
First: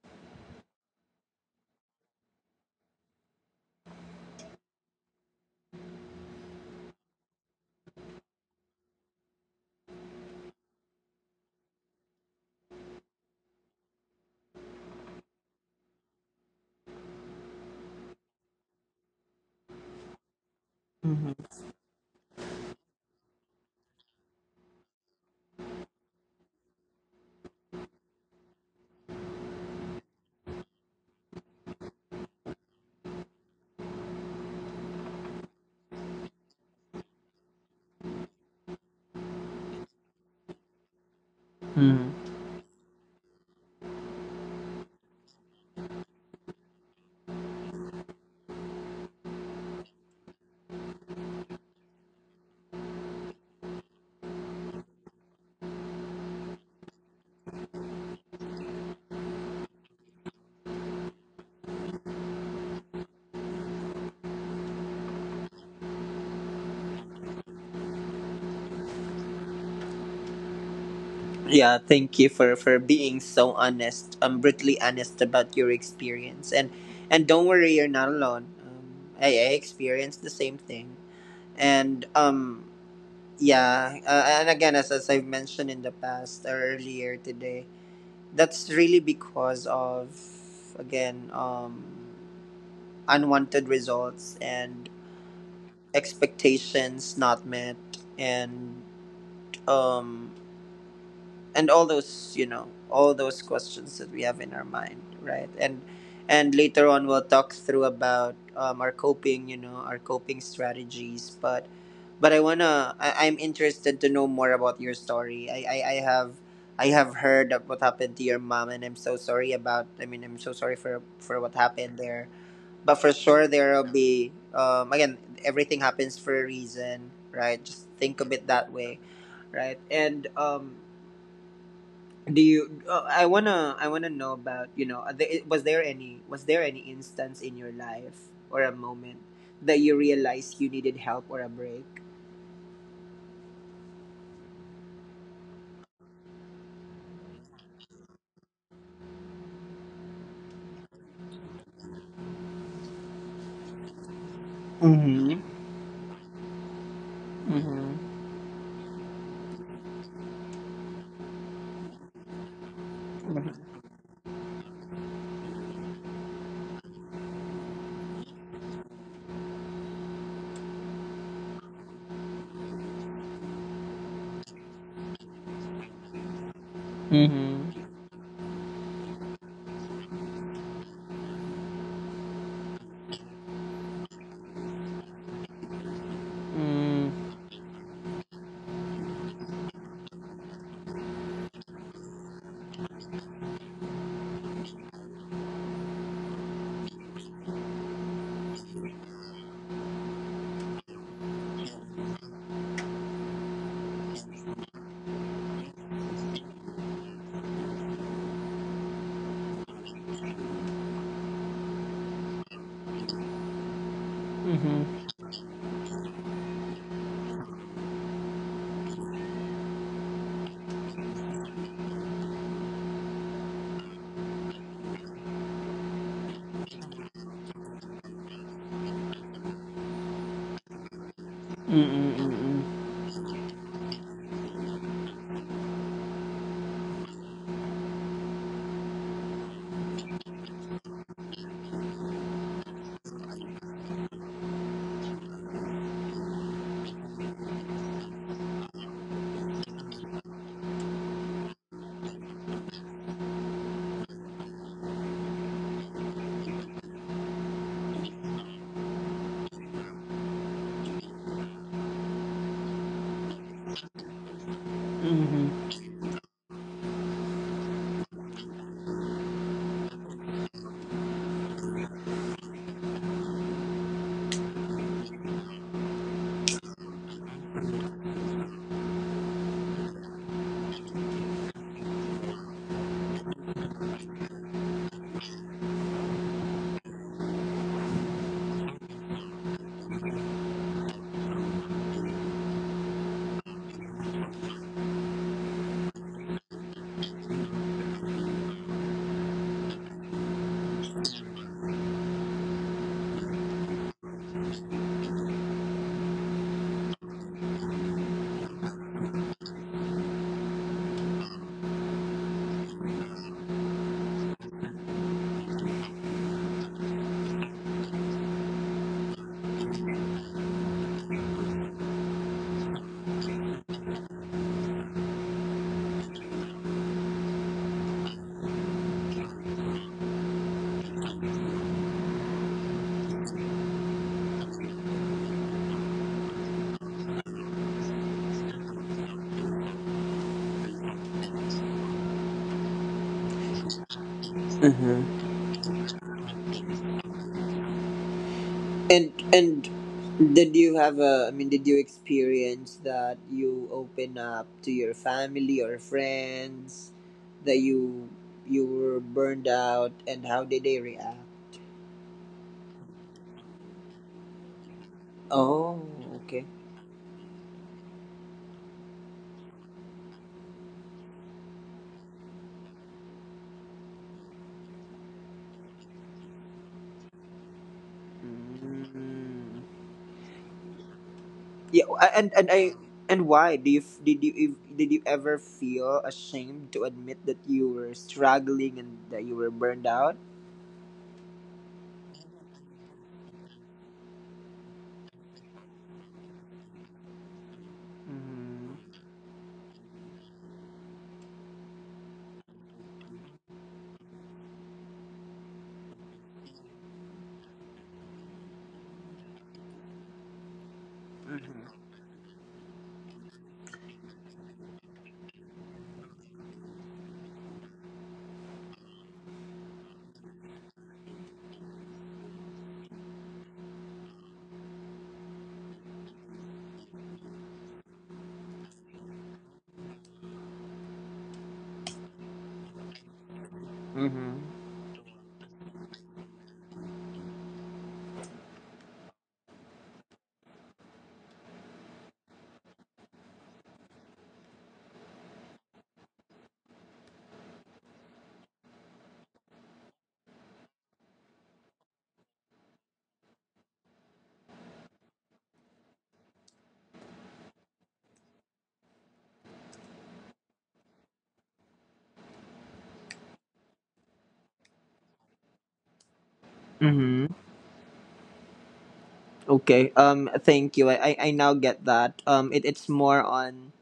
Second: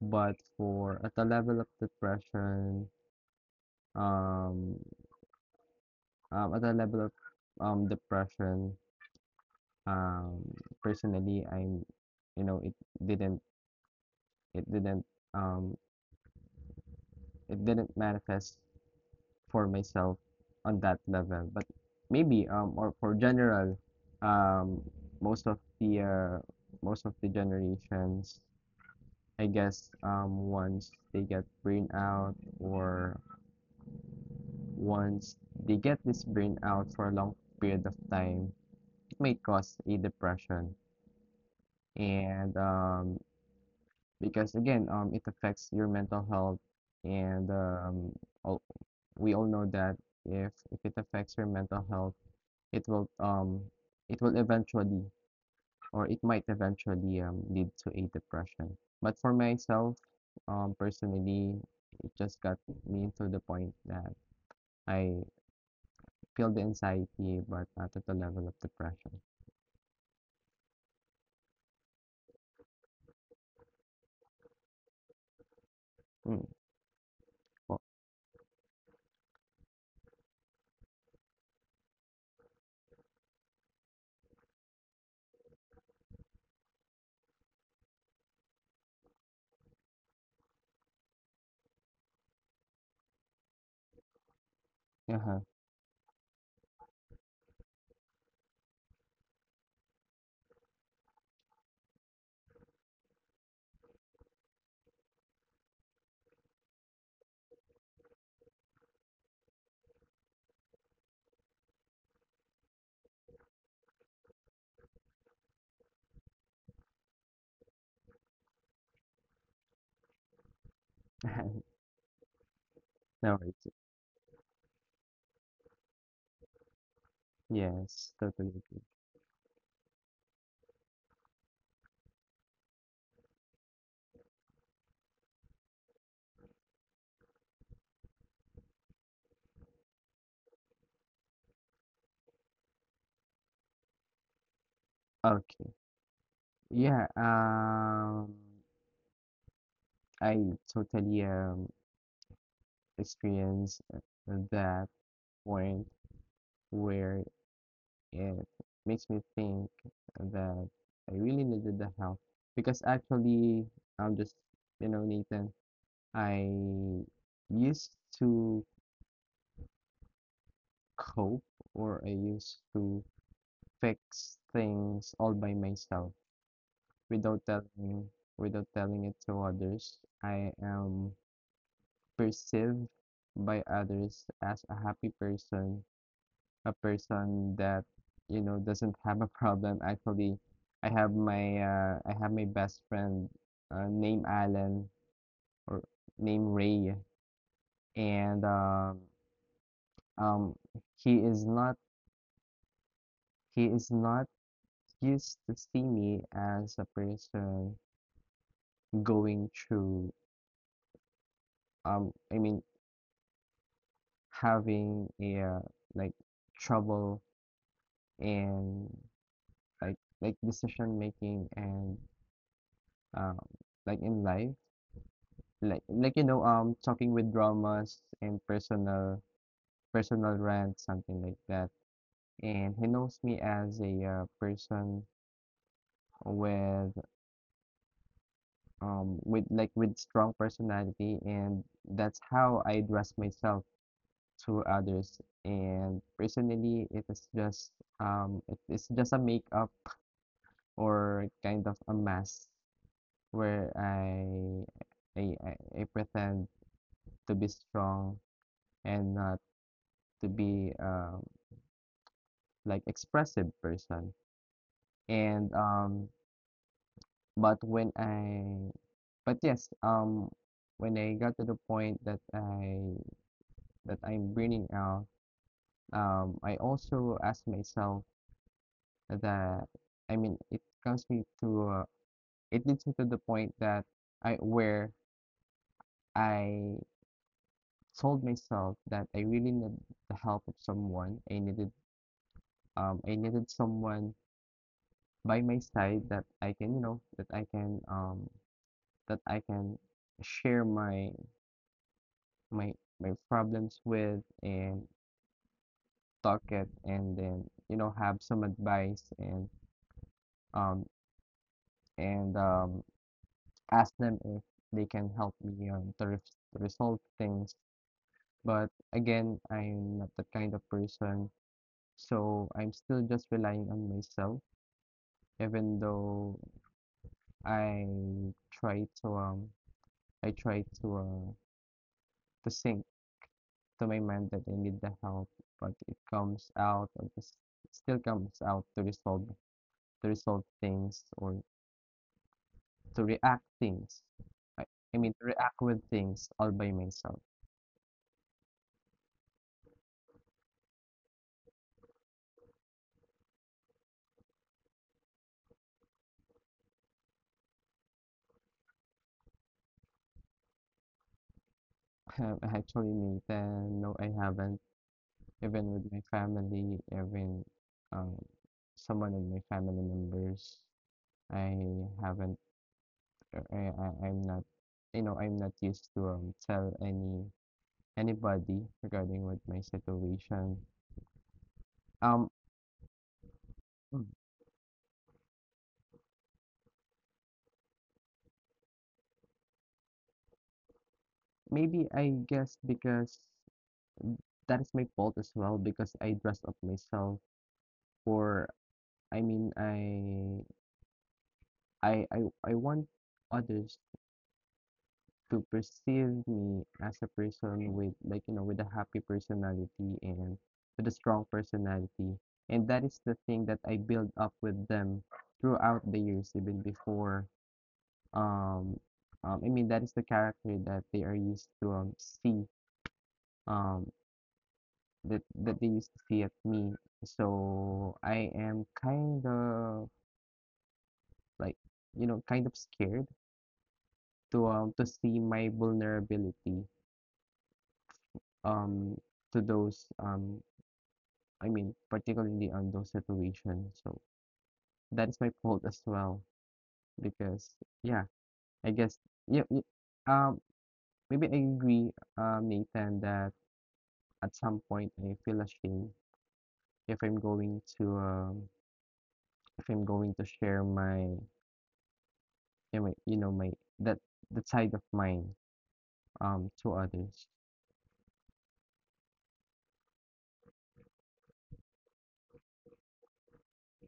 Speaker 2: but for at a level of depression, um, at a level of depression, um, personally, I'm, you know, didn't, it didn't, um, it didn't manifest for myself on that level, but maybe or for general, um, most of the uh, most of the generations I guess once they get brain out or once they get this brain out for a long period of time, it may cause a depression.
Speaker 1: Mm-hmm.
Speaker 2: And because again, it affects your mental health. And all, we all know that if it affects your mental health, it will um, it will eventually or it might eventually lead to a depression. But for myself, personally, it just got me to the point that I feel the anxiety, but not at the level of depression.
Speaker 1: Yeah, thank you for being so honest, brutally honest about your
Speaker 2: Mm.
Speaker 1: experience. And don't worry,
Speaker 2: Oh,
Speaker 1: you're not alone. I experienced the same thing, and yeah, and again, as I've mentioned in the past or earlier today, that's really because of, again, unwanted results and
Speaker 2: uh-huh.
Speaker 1: expectations not met, and um and all those, you know, all those questions that we have in our mind, right? And later on we'll talk through about our coping, you know, our coping strategies. But I, I'm interested to know more about your story. I have heard of what happened to your mom, and I'm so sorry about, I mean, I'm so sorry for what
Speaker 2: [laughs]
Speaker 1: happened there. But for
Speaker 2: No
Speaker 1: sure,
Speaker 2: worries.
Speaker 1: there'll be again, everything happens for a reason, right? Just
Speaker 2: Yes,
Speaker 1: think of it
Speaker 2: totally
Speaker 1: that
Speaker 2: agree.
Speaker 1: way, right? And do you, I want to know about, you know, was there any, was there any instance in your life or a moment that you realized you needed help or a break?
Speaker 2: Okay. Yeah, I totally experienced that
Speaker 1: Mm-hmm.
Speaker 2: point where
Speaker 1: Mm-hmm.
Speaker 2: and makes me think that I really needed the help because actually I'm just, you know, Nathan, I used to cope or I used to fix things all by myself without
Speaker 1: Mm-hmm.
Speaker 2: telling, it to others. I am perceived by others as a happy person, a
Speaker 1: Mm-hmm.
Speaker 2: person that, you know, doesn't have a [laughs] problem. Actually, I have my best friend named Alan or named Ray, and um, he is not he is not used to see me as a person going through I mean having a like trouble and like like decision making and um like in life, like, you know, talking with dramas and personal, personal rants, something like that, and
Speaker 1: Mm-hmm.
Speaker 2: he knows me as a person with with like with strong personality, and that's how I address myself to others. And personally it is just a makeup or kind of a mask where I pretend to be strong and not to be like expressive person. And but when I, but yes when I got to the point that I, that I'm burning out, I also asked myself that, I mean, it leads me to the point that I where I told myself that I really need the help of someone. I needed someone by my side that I can, you know, that I can share my my my problems with and talk it and then, you know, have some advice and um and um ask them if they can help me to, to resolve things. But again, I'm not that kind of person, so I'm still just relying on myself. Even though I try to um I try to sing to my mind that I need the help, but it comes out of this, it still comes out to resolve, things or to react things. I, I mean to
Speaker 1: Uh-huh.
Speaker 2: react with things all by myself. [laughs]
Speaker 1: And did you have a, I mean, did you experience that you open up to your family or friends that you were burned out, and how did they react?
Speaker 2: Actually, Nathan, no, I haven't. Even
Speaker 1: Oh,
Speaker 2: with my
Speaker 1: okay.
Speaker 2: family, even um, someone in my family members, I haven't. I'm not. You know, I'm not used to tell anybody regarding with my
Speaker 1: Mm.
Speaker 2: situation.
Speaker 1: Yeah,
Speaker 2: Um,
Speaker 1: and I, and why do you did you did you ever feel ashamed to admit that you were struggling and that you were burned out?
Speaker 2: Maybe I guess because that is my fault as well, because I dress up myself for
Speaker 1: Mm.
Speaker 2: I mean I want others to perceive me as a person with like, you know, with a happy personality and with a strong
Speaker 1: Mm-hmm.
Speaker 2: personality, and that is the thing that I build up with them throughout the years even before, um, I mean that is the character that they are used to see, um that that they used to see at me. So I am kind of like, you know, kind of scared to see my vulnerability um to those I mean particularly on those situations. So that is my fault as well because yeah I guess yeah um maybe I agree, Nathan, that at some point I feel ashamed if I'm going to if I'm going to share my, yeah, wait, you know, my, that, the side of mine, to others.
Speaker 1: Mm-hmm. Okay. Thank you. I now get that. It, it's more on.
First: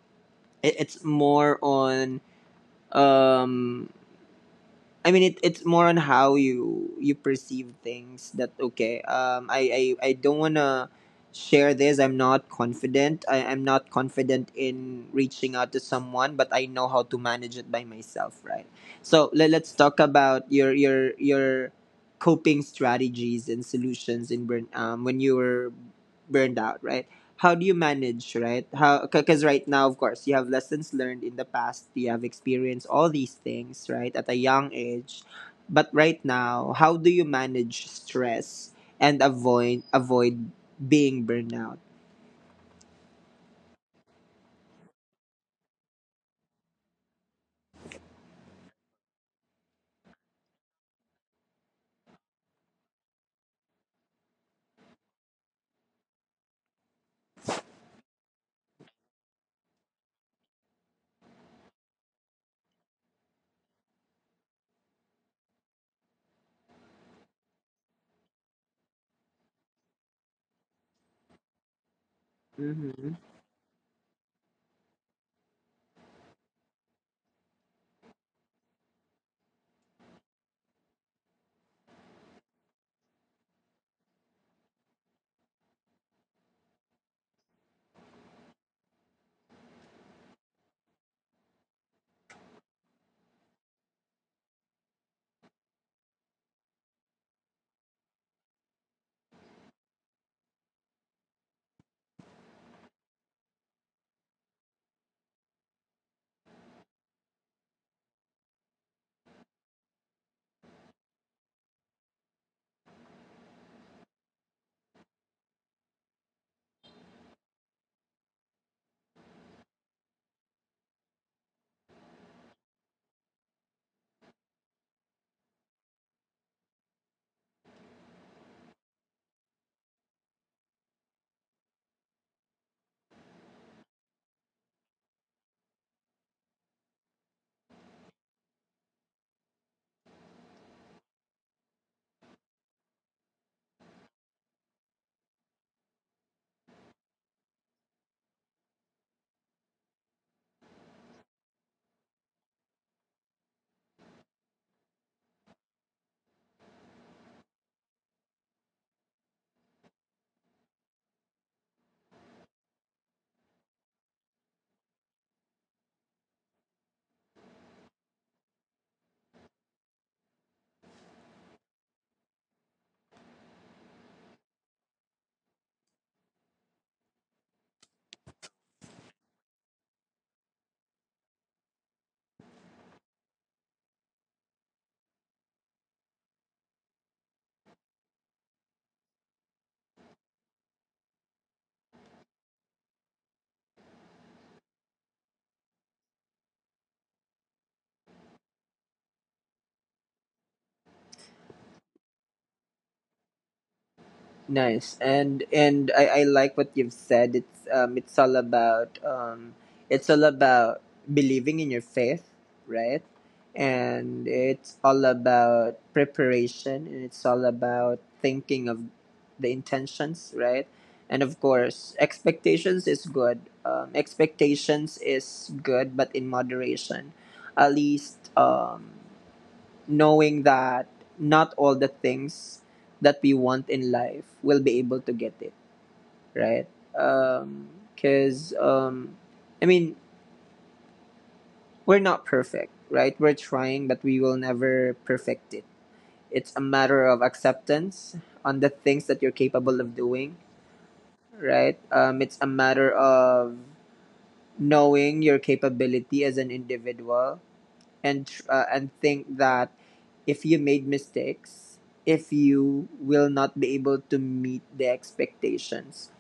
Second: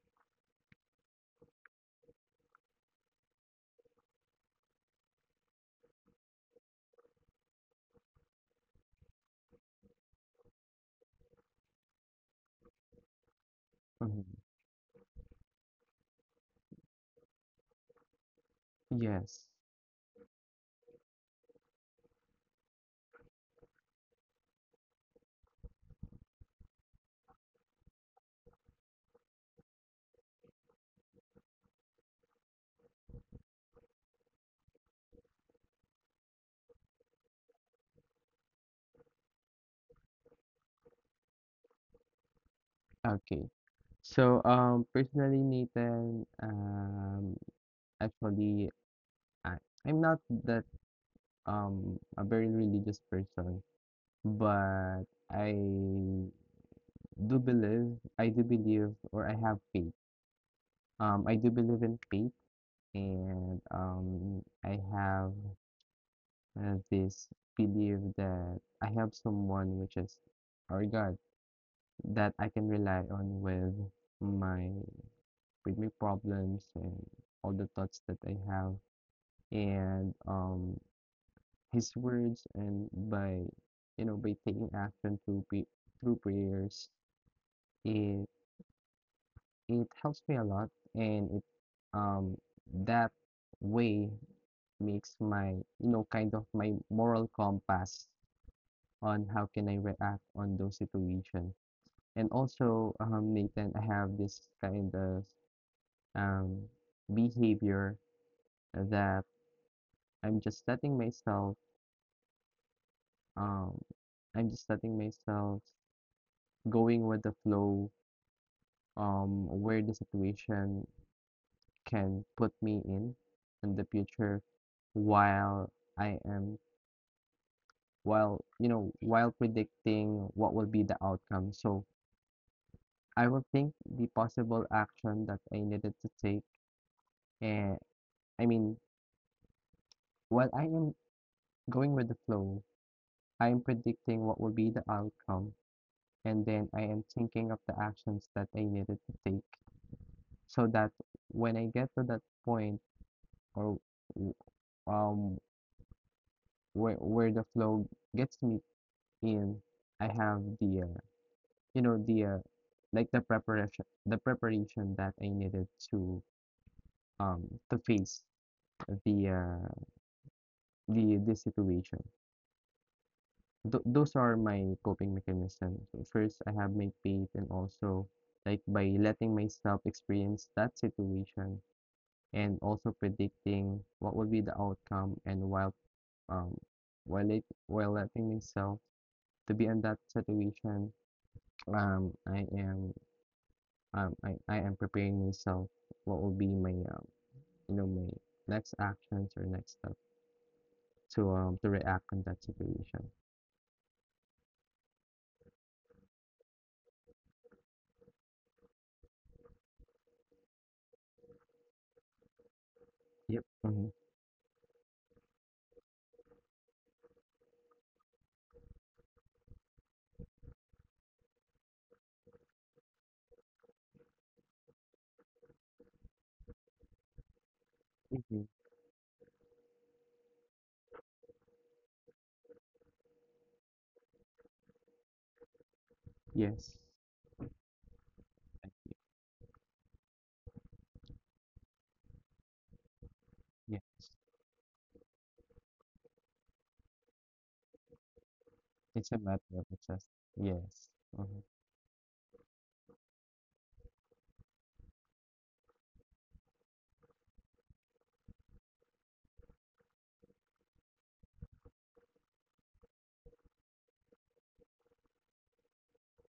Speaker 1: It, it's more on. Um. I mean, it, it's more on how you you perceive things. That okay. I don't wanna share this. I'm not confident. I'm not
Speaker 2: Mhm.
Speaker 1: confident in reaching out to someone, but I know how to manage it by myself, right? So
Speaker 2: Yes.
Speaker 1: let's talk about your coping strategies and solutions in burn, when you were burned out, right? How do you manage, right? How, because right now, of course, you have lessons learned in the past, you have experienced all these things, right, at a young age. But right now, how do you manage stress and avoid being burnout?
Speaker 2: Okay. So, personally, Nathan, actually, I, I'm not that a very religious person, but I I do believe, or I have faith. I do believe in faith, and I have this belief that I have someone which is our God that I can rely
Speaker 1: Mm-hmm.
Speaker 2: on with my, with my problems and all the thoughts that I have, and his words and by, you know, by taking action through prayers. it it helps me a lot, and it um that way makes my, you know, kind of my moral compass on how can I react on those situations. And also Nathan, I have this kind of um, behavior that I'm just letting myself um, I'm just letting myself going with the flow, where the situation can put me in the future, while I am while, you know, while predicting what will be the outcome. So I will think the possible action that I needed to take and I mean while I am going with the flow, I am predicting what will be the outcome and then I am thinking of the actions that I needed to take so that when I get to that point or um where the flow gets me in, I have the you know the like the preparation that I needed to face the uh, the situation. Th those are my coping mechanisms. First, I have my faith, and also like by letting myself experience that situation and also predicting what will be the outcome, and um while letting myself to be in that situation, um I am I am preparing myself what will be my my next actions or next step to react in that situation.
Speaker 1: Nice. And I like what you've said. It's all about it's all about believing in your faith, right?
Speaker 2: Yep. Mm-hmm.
Speaker 1: And it's all about preparation, and it's all about thinking of the intentions, right? And of course, expectations is good. Expectations is good, but in moderation. At least
Speaker 2: Mm-hmm.
Speaker 1: knowing that not all the things that we want in life will be able to get it,
Speaker 2: Yes.
Speaker 1: right? Because, I mean, we're not perfect, right? We're
Speaker 2: Yes.
Speaker 1: trying, but we will never perfect it. It's a matter of acceptance on the
Speaker 2: It's
Speaker 1: things
Speaker 2: a
Speaker 1: that you're
Speaker 2: matter of
Speaker 1: capable of
Speaker 2: just—
Speaker 1: doing,
Speaker 2: yes. Mm-hmm.
Speaker 1: right? It's a matter of knowing your capability as an individual, and think that if you made mistakes, if you will not be able to meet the expectations,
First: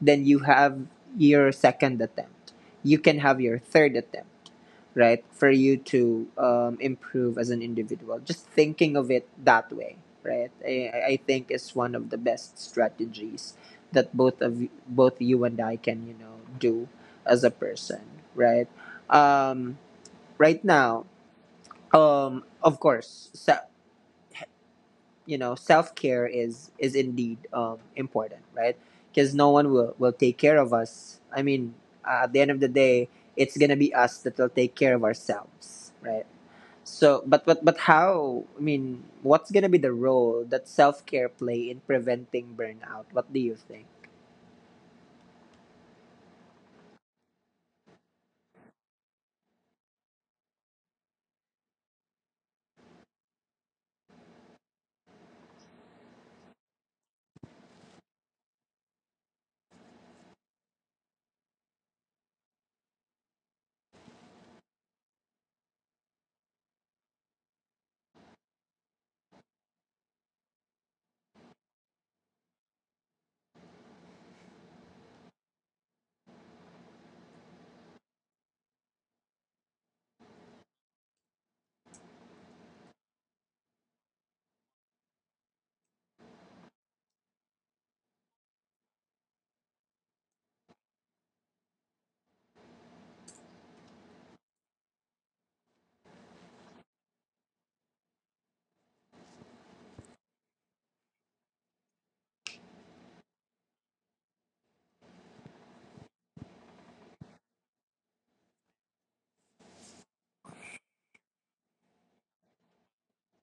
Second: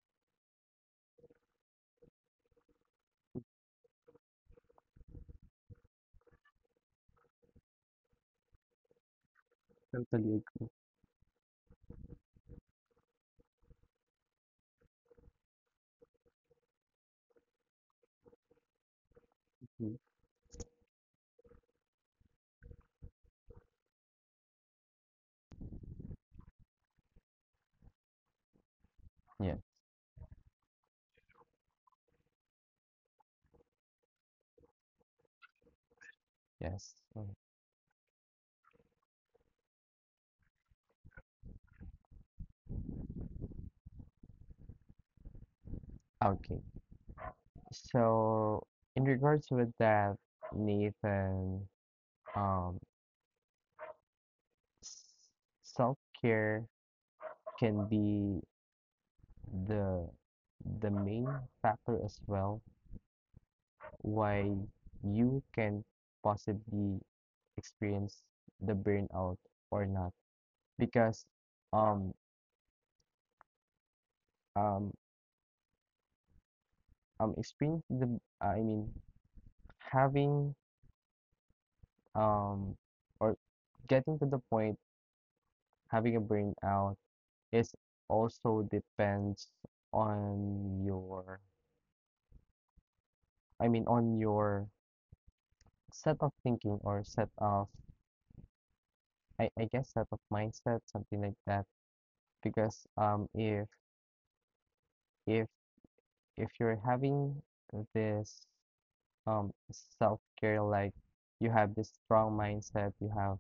Speaker 1: then you have your second attempt. You can have your third attempt, right? For you to improve as an individual. Just thinking of it that way,
Speaker 2: Totally
Speaker 1: right?
Speaker 2: agree.
Speaker 1: I think is one of the best strategies that both of you, both you and I can do as a person, right? Um,
Speaker 2: Mhm.
Speaker 1: right now of course self-care is indeed important, right? Because no
Speaker 2: Yeah.
Speaker 1: one will take care of us. I mean, at the end of the day, it's gonna be us that will take care of ourselves, right?
Speaker 2: Yes.
Speaker 1: So
Speaker 2: Mhm.
Speaker 1: but how, I mean, what's gonna be the role that self-care play in preventing burnout? What do you think?
Speaker 2: Okay. So in regards with that, Nathan, um, self-care can be the the main factor as well why you can possibly experience the burnout or not because um um experience the I mean having um or getting to the point having a burnout. It also depends on your— on your set of thinking or set of— I guess, set of mindset, something like that. Because if if you're having this um self-care, like you have this strong mindset, you have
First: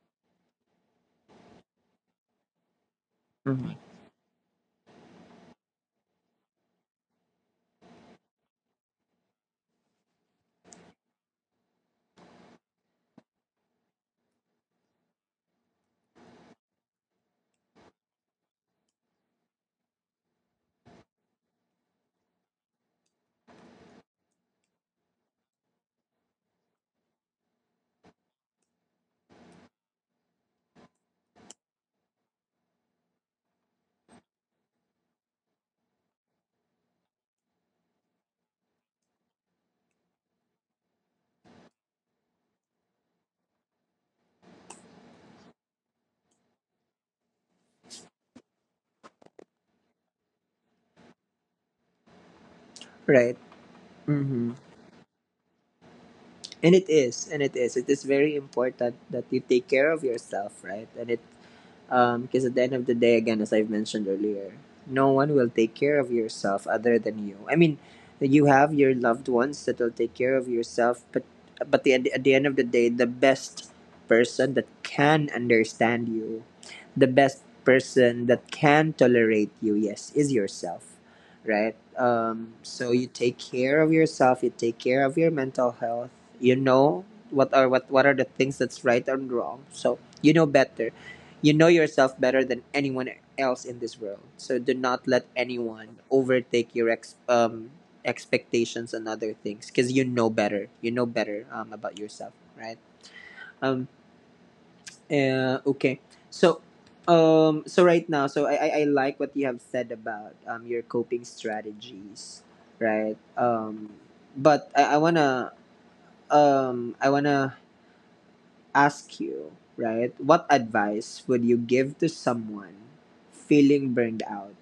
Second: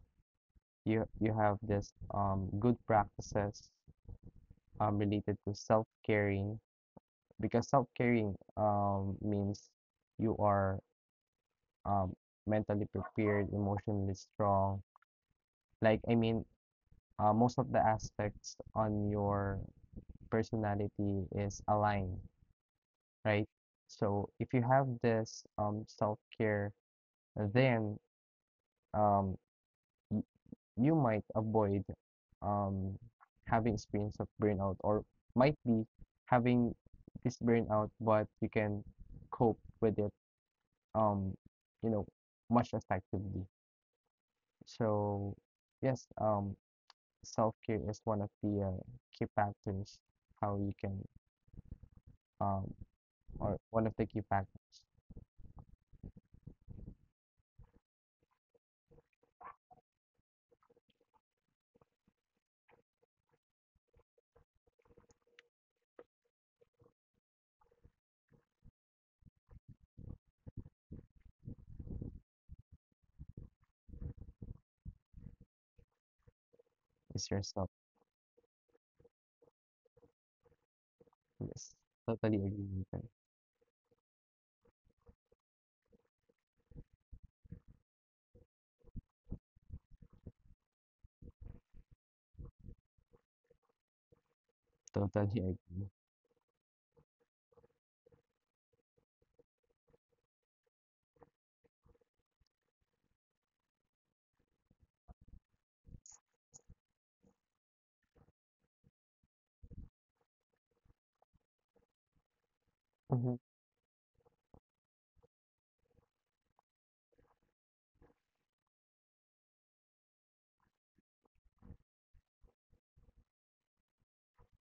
Speaker 2: you you have this good practices
Speaker 1: Mhm.
Speaker 2: related to self-caring. Because self-caring means you are um, mentally prepared, emotionally strong. Like, most of the aspects on your personality is aligned, right? So if you have this self-care, then, um, y you might avoid um, having experience of burnout, or might be having this burnout, but you can cope with it, um, you know, much effectively. So yes, self-care is one of the key factors how you can um
Speaker 1: Right.
Speaker 2: or one of the key
Speaker 1: Mm-hmm.
Speaker 2: factors
Speaker 1: And it is, and it is, it is very important that you take care of yourself, right? And it because at the end of the day, again, as I've mentioned earlier, no one will take care of yourself other than you. I mean, you have your loved ones that will take care of yourself, but at the end of the day, the best person that can understand you, the
Speaker 2: is
Speaker 1: best
Speaker 2: yourself.
Speaker 1: person that can tolerate you, yes, is yourself,
Speaker 2: Self.
Speaker 1: right?
Speaker 2: Totally agree with
Speaker 1: So you
Speaker 2: that.
Speaker 1: take care of yourself, you take care of your mental health. You know what are what are the things that's right and wrong. So you know better, you know yourself better than anyone else in this world. So do not let
Speaker 2: Totally agree.
Speaker 1: anyone overtake your expectations and other things because you know better. You know better about yourself, right? Um, okay. So, so right now, so I like what you have said about your coping strategies, right?
Speaker 2: Mhm.
Speaker 1: But I wanna ask you, right? What advice would you give to someone feeling burned out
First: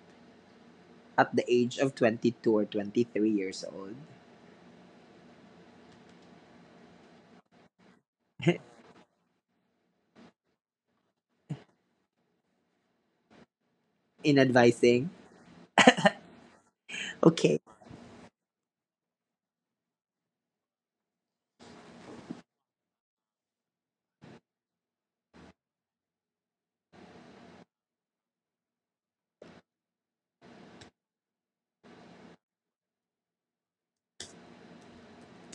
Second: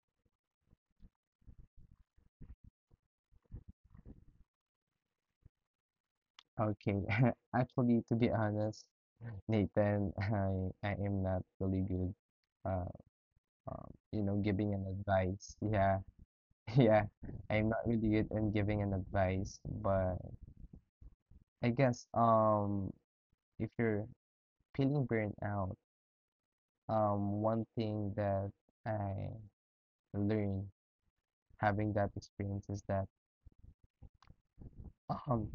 Speaker 1: at the age of 22 or 23 years old?
Speaker 2: Okay, [laughs] actually, to be honest, Nathan, [laughs] I am not really good. Uh, you
Speaker 1: [laughs]
Speaker 2: know,
Speaker 1: In
Speaker 2: giving an
Speaker 1: advising?
Speaker 2: advice. Yeah, [laughs] yeah,
Speaker 1: Okay.
Speaker 2: I'm not really good in giving an advice, but I guess if you're feeling burnt out, one thing that I learned having that experience is that, um,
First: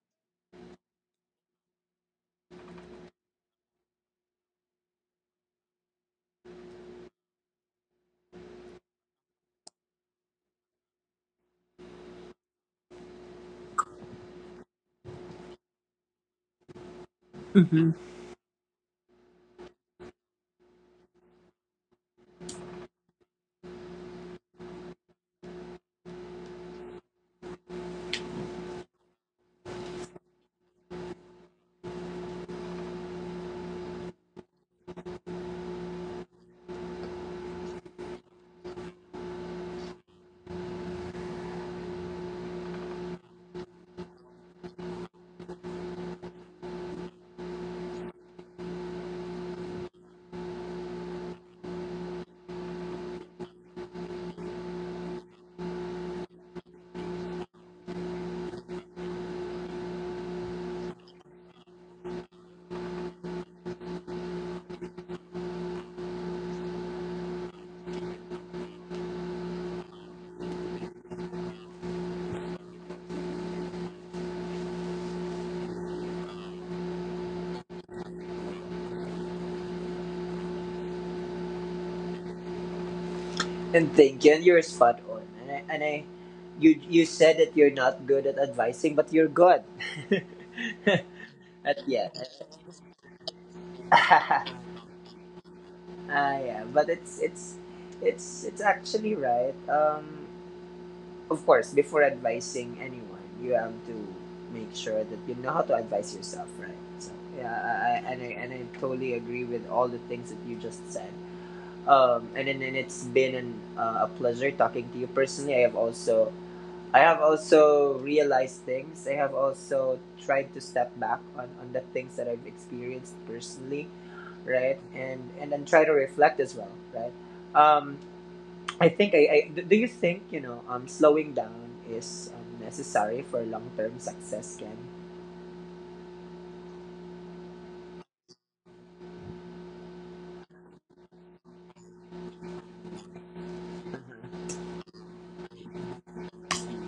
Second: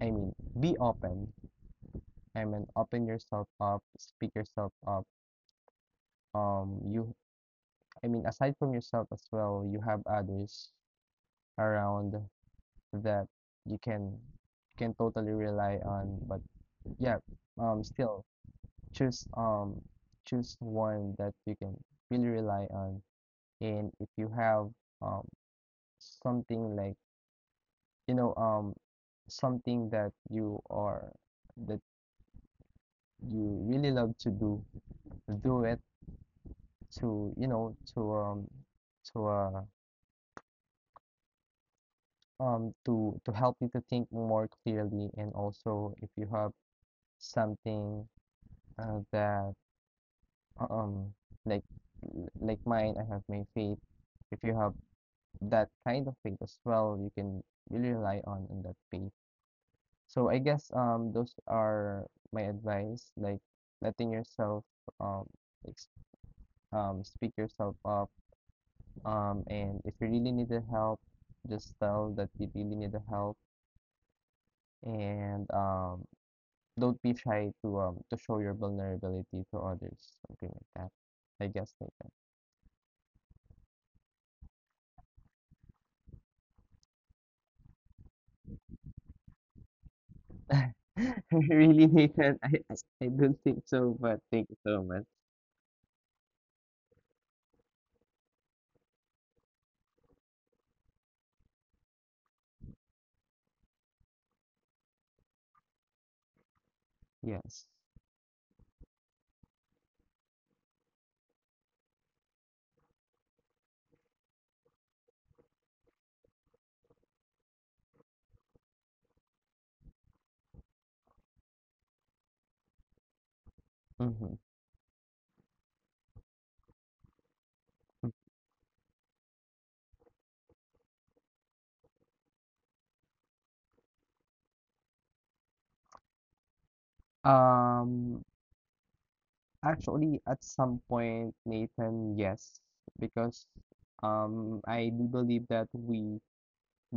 Speaker 2: I mean, be open. I mean, open yourself up, speak yourself up. Um, you, aside from yourself as well, you have others around that you can totally rely on. But yeah,
Speaker 1: Mhm.
Speaker 2: still choose um choose one that you can really rely on. And if you have um something like you know um something that you are that you really love to do, do it to to uh to help you to think more clearly. And also if you have something that um like— like mine, I have my faith. If you have that kind of faith as well, you can really rely on in that faith. So I guess those are my advice, like letting yourself um ex speak yourself up, and if you really need the help, just tell that you really need the help, and don't be shy to show your vulnerability to others, something like that, I guess, Nathan.
Speaker 1: And thank you. And you're spot on. And I you, you said that you're not good at advising, but you're good. [laughs]
Speaker 2: [laughs]
Speaker 1: But
Speaker 2: Really,
Speaker 1: yeah.
Speaker 2: Nathan, I I don't think so,
Speaker 1: [laughs]
Speaker 2: but thank
Speaker 1: Ah,
Speaker 2: you so much.
Speaker 1: yeah. But it's actually right. Of course, before advising anyone, you have to make sure that you know how to advise yourself, right? So yeah,
Speaker 2: Yes.
Speaker 1: I totally agree with all the things that you just said. And it's been an, a pleasure talking to you personally. I have also realized things. I have also tried to step back on the things that I've experienced personally,
Speaker 2: Mm-hmm.
Speaker 1: right? And then try to reflect as well, right? Um, I think I do you think, slowing down is necessary for long term success, Ken?
Speaker 2: Um, actually, at some point, Nathan, yes, because I do believe that we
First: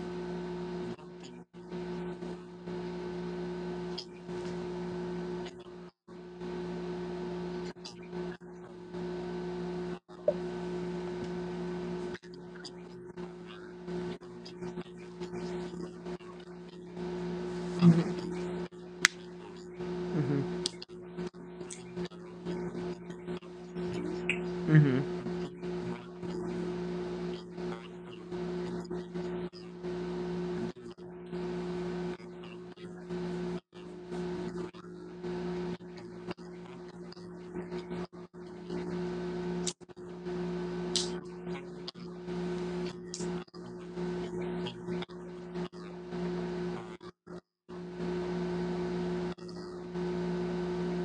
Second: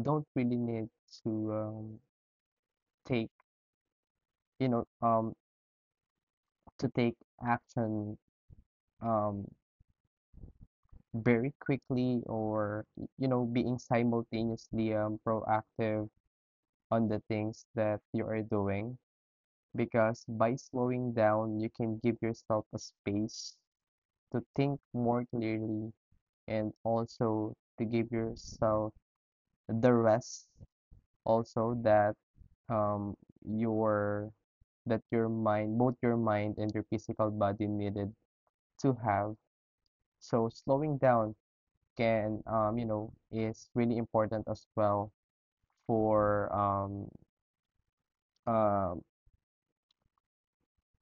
Speaker 2: don't really need to take, you know, um, to take action um, very quickly, or, you know, being simultaneously proactive on the things that you
Speaker 1: Mhm.
Speaker 2: are doing. Because by
Speaker 1: Mm-hmm.
Speaker 2: slowing down, you can give yourself a space to think
Speaker 1: Mm-hmm.
Speaker 2: more clearly, and also to give yourself the rest also that um your your mind, both your mind and your physical body, needed to have. So slowing down can is really important as well for uh,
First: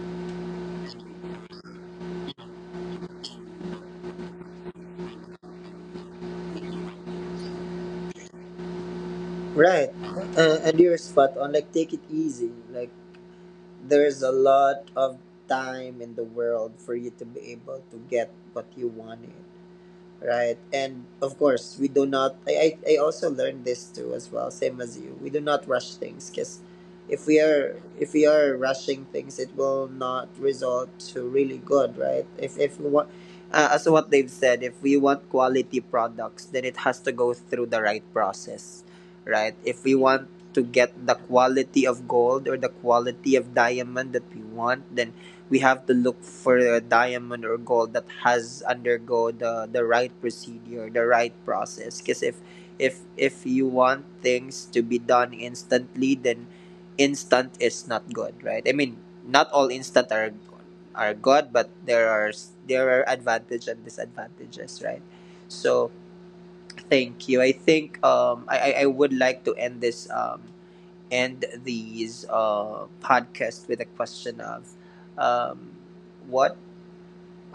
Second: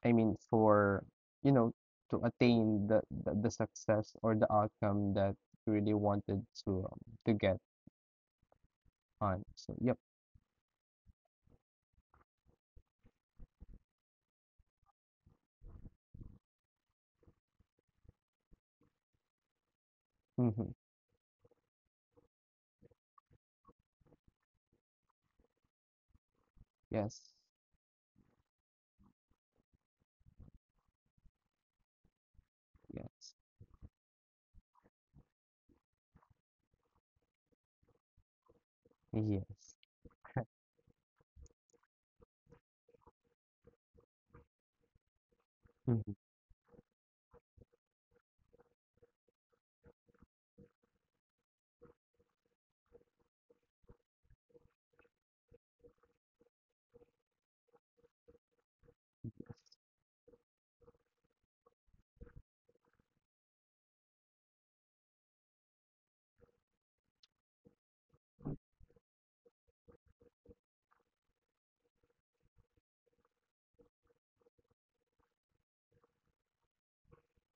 Speaker 2: for you know to attain the success or the outcome that you really wanted to get on, so
Speaker 1: Right.
Speaker 2: yep.
Speaker 1: And you're spot on. Like, take it easy. Like, there's a lot of time in the world for you to be able to get what you wanted. Right,
Speaker 2: Mm-hmm.
Speaker 1: and of course we do not I also learned this too as well, same as you, we do not rush things. Because
Speaker 2: Yes.
Speaker 1: if we are rushing things, it will not result to really good, right? If we want
Speaker 2: Yes.
Speaker 1: as what they've said, if we want quality products, then it has to go through the right process, right?
Speaker 2: Yes.
Speaker 1: If we want to
Speaker 2: [laughs]
Speaker 1: get the quality of gold or the quality of diamond that we want, then we have to
Speaker 2: Mhm.
Speaker 1: look for a diamond or gold that has undergo the right procedure, the right process. Because if you want things to be done instantly, then instant is not good, right? I mean, not all instant are good, but there are advantages and disadvantages, right? So thank you. I think I would like to end this end these podcasts with a question of um, what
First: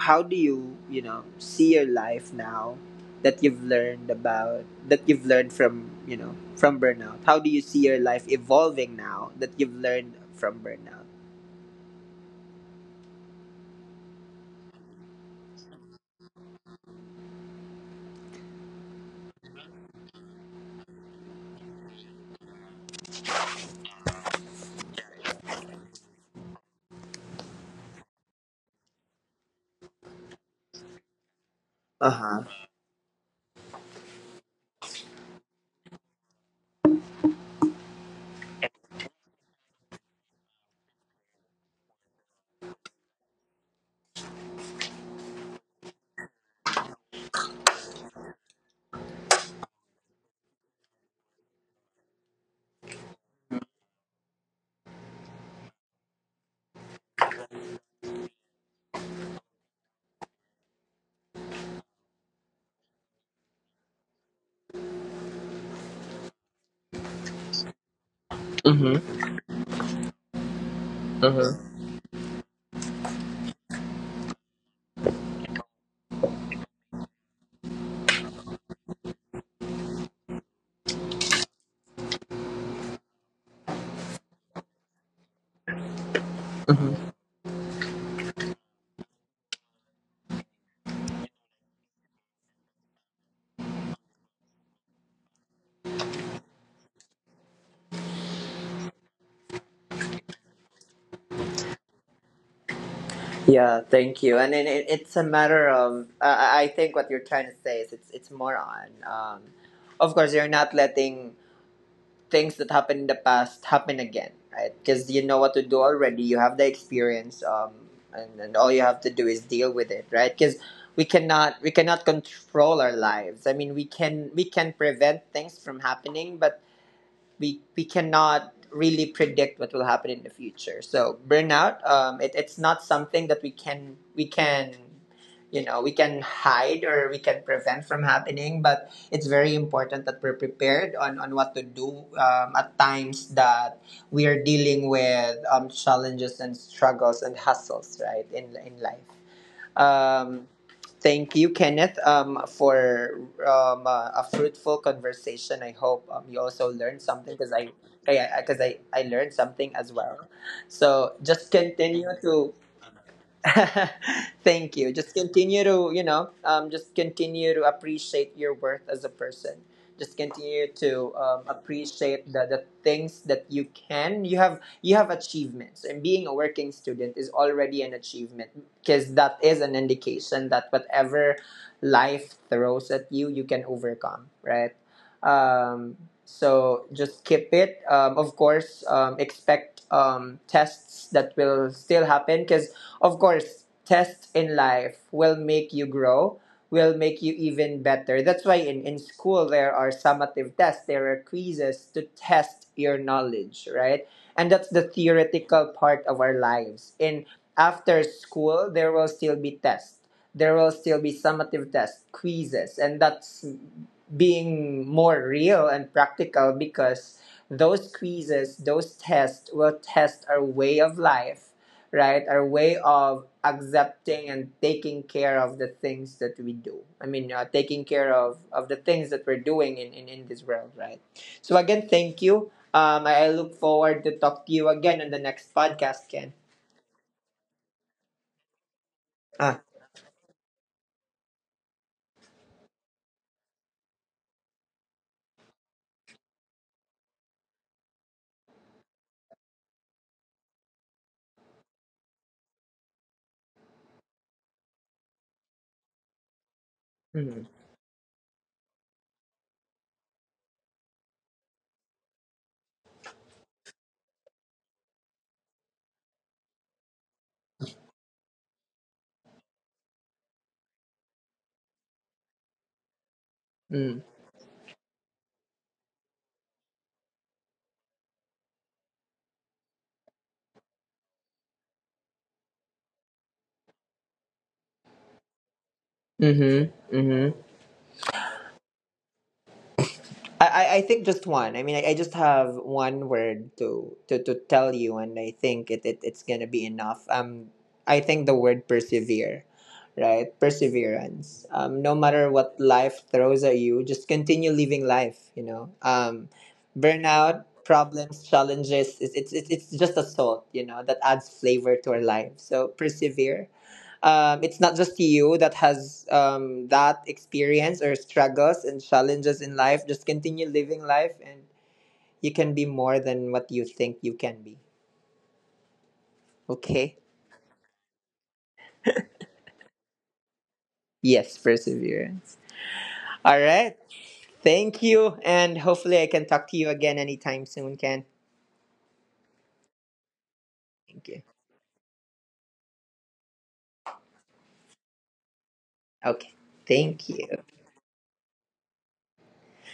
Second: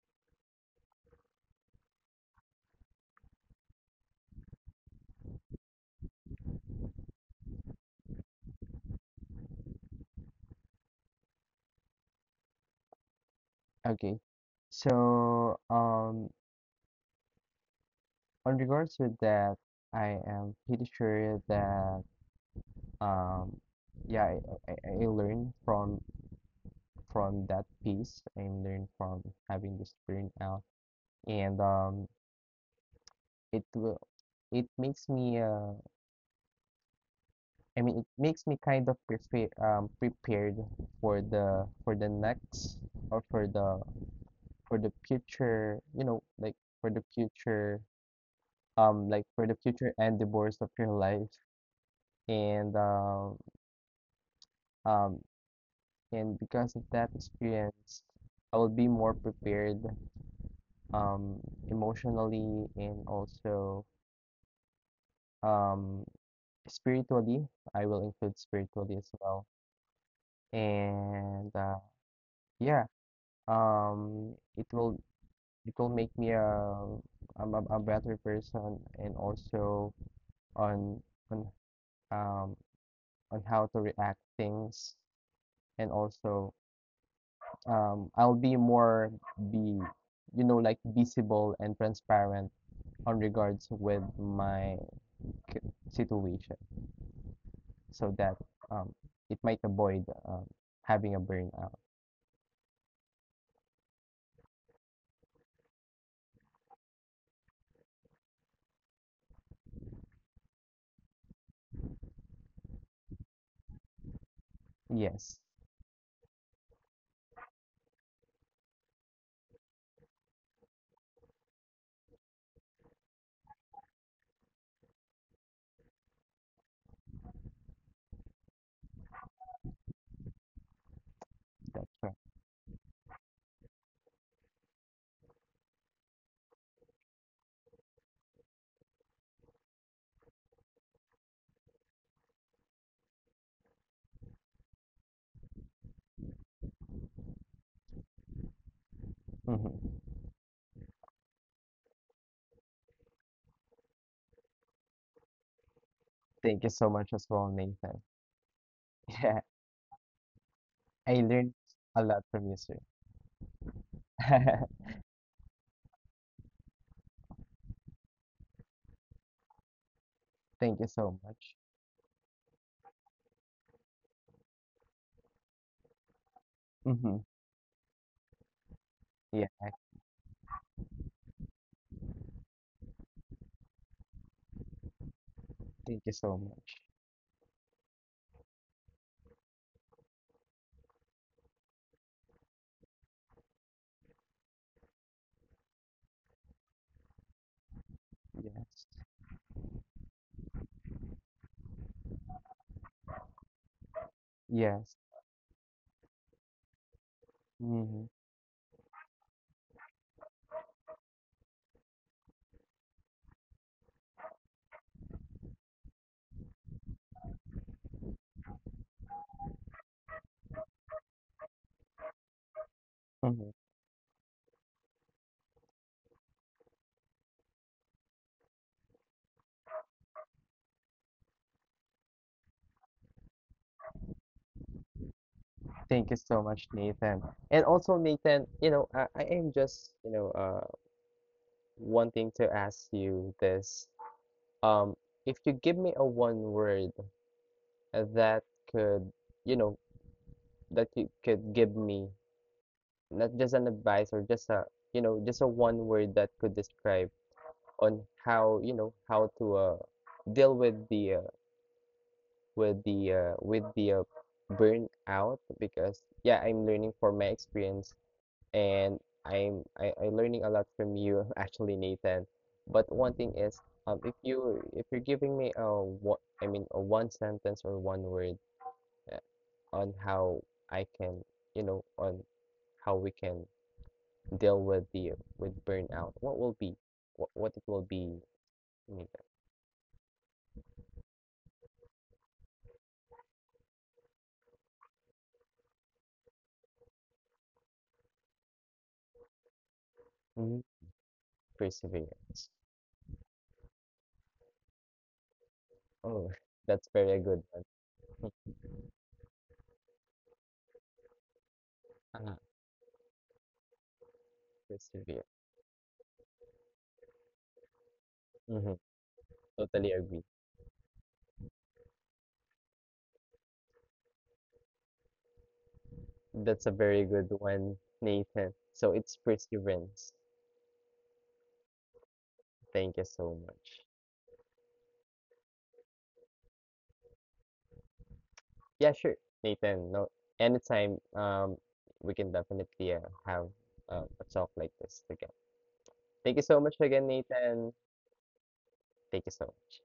Speaker 1: how do you you know see your life now that you've learned about that you've learned from, you know, from burnout? How do you see your life evolving now that you've learned from burnout?
Speaker 2: Okay. So, on regards to that, I am pretty sure that, um, yeah, I learned from— from that piece. I learned from having this burnout, and
Speaker 1: Uh-huh.
Speaker 2: it will— it makes me it makes me kind of prepared for the— for the next, or for the— for the future, you know, like for the future, like for the future endeavors of your life. and uh, um, and because of that experience, I will be more prepared um, emotionally, and also um, spiritually. I will include spiritually as
Speaker 1: Mm-hmm.
Speaker 2: well, and
Speaker 1: Mm-hmm.
Speaker 2: yeah, it will— it will make me a better person, and also on— on um on how to react things, and also
Speaker 1: Mm-hmm.
Speaker 2: I'll be more— be you know, like visible and transparent on regards with my situation, so that, um, it might avoid, having a burnout.
Speaker 1: Yeah, thank you. And it's a matter of I think what you're trying to say is it's more on of course you're not letting things that happened in the past happen again, right? Because you know
Speaker 2: Yes,
Speaker 1: what to do already. You have the experience, and all you have to do is deal with it, right? Because we cannot control our lives. I mean, we can prevent things from happening, but we cannot really predict what will happen in the future. So
Speaker 2: that's
Speaker 1: burnout,
Speaker 2: right.
Speaker 1: it's not something that we can, you know, we can hide or we can prevent from happening. But it's very important that we're prepared on what to do at times that we are dealing with challenges and struggles and hustles, right, in life.
Speaker 2: Hmm.
Speaker 1: Um, Thank you, Kenneth, for a fruitful conversation. I hope you
Speaker 2: Thank you
Speaker 1: also
Speaker 2: so
Speaker 1: learned
Speaker 2: much as
Speaker 1: something
Speaker 2: well, Nathan.
Speaker 1: because I, 'cause I
Speaker 2: [laughs]
Speaker 1: learned
Speaker 2: Yeah,
Speaker 1: something as well.
Speaker 2: I
Speaker 1: So
Speaker 2: learned
Speaker 1: just
Speaker 2: a
Speaker 1: continue
Speaker 2: lot from you,
Speaker 1: to
Speaker 2: sir.
Speaker 1: [laughs]
Speaker 2: [laughs]
Speaker 1: thank you. Just continue to, you know, just continue to appreciate your worth as a person. Just continue
Speaker 2: Thank you
Speaker 1: to
Speaker 2: so much.
Speaker 1: appreciate the things that you can. You have achievements, and being a working
Speaker 2: Hmm.
Speaker 1: student is already an achievement because that
Speaker 2: Yeah,
Speaker 1: is an indication that whatever life throws at you, you can overcome. Right. Um,
Speaker 2: thank you so much.
Speaker 1: so just keep it. Of course, expect tests that will still happen because of course, tests in life will make you grow, will make you even better. That's why
Speaker 2: Yes,
Speaker 1: in school there are summative tests, there are quizzes to test your knowledge, right? And that's the
Speaker 2: yes.
Speaker 1: theoretical part of our lives. In
Speaker 2: Hmm.
Speaker 1: after school, there will still be tests. There will still be summative tests, quizzes, and that's being more real and practical because those quizzes, those tests will test our way of life, right? Our way of accepting and taking care of the things that we do. I mean, taking care of the things that we're doing in, in this world, right? So, again, thank you. I look forward to talk to you again on the next
Speaker 2: Thank
Speaker 1: podcast,
Speaker 2: you
Speaker 1: Ken.
Speaker 2: so much, Nathan. And also, Nathan, you know, I am
Speaker 1: Ah.
Speaker 2: just, you know, wanting to ask you this. Um, if you give me a one word that could, you know, that you could give me, not just an advice, or just a, you know, just a one word that could describe
Speaker 1: Mm-hmm.
Speaker 2: on how, you know, how to deal with the burnout, because yeah, I'm learning from my experience, and I am learning a lot from you [laughs] actually, Nathan. But one thing is,
Speaker 1: Mm-hmm.
Speaker 2: if you if you're giving me a— what I mean, a one sentence or one word uh, on how I can you know on how we can deal with the— with burnout, what will be—
Speaker 1: Mm-hmm. Mm-hmm.
Speaker 2: what it will be, Nathan?
Speaker 1: I think just one. I mean, I just have one word to, to tell you, and I think it's going to be enough. I think the word persevere, right?
Speaker 2: Mhm.
Speaker 1: Perseverance. No matter
Speaker 2: Perseverance.
Speaker 1: what life throws at you, just continue living life, you know?
Speaker 2: Oh, [laughs] that's very good
Speaker 1: Burnout,
Speaker 2: one.
Speaker 1: problems,
Speaker 2: [laughs]
Speaker 1: challenges, it's just a salt, you know, that adds flavor to our
Speaker 2: Ah,
Speaker 1: life. So persevere it's not just
Speaker 2: persevere.
Speaker 1: you that has that experience or struggles
Speaker 2: Mm-hmm.
Speaker 1: and challenges in
Speaker 2: Totally
Speaker 1: life. Just
Speaker 2: agree.
Speaker 1: continue living life, and you can be more than what you think you can be.
Speaker 2: That's a very
Speaker 1: Okay?
Speaker 2: good one, Nathan. So it's perseverance.
Speaker 1: Yes, perseverance.
Speaker 2: Thank you so
Speaker 1: All
Speaker 2: much.
Speaker 1: right. Thank you, and hopefully I can talk to you again anytime soon. Can
Speaker 2: Yeah, sure, Nathan. No, anytime.
Speaker 1: thank you.
Speaker 2: We can definitely have a talk like this again. Thank you
Speaker 1: Okay.
Speaker 2: so much again,
Speaker 1: Thank you.
Speaker 2: Nathan. Thank you so much.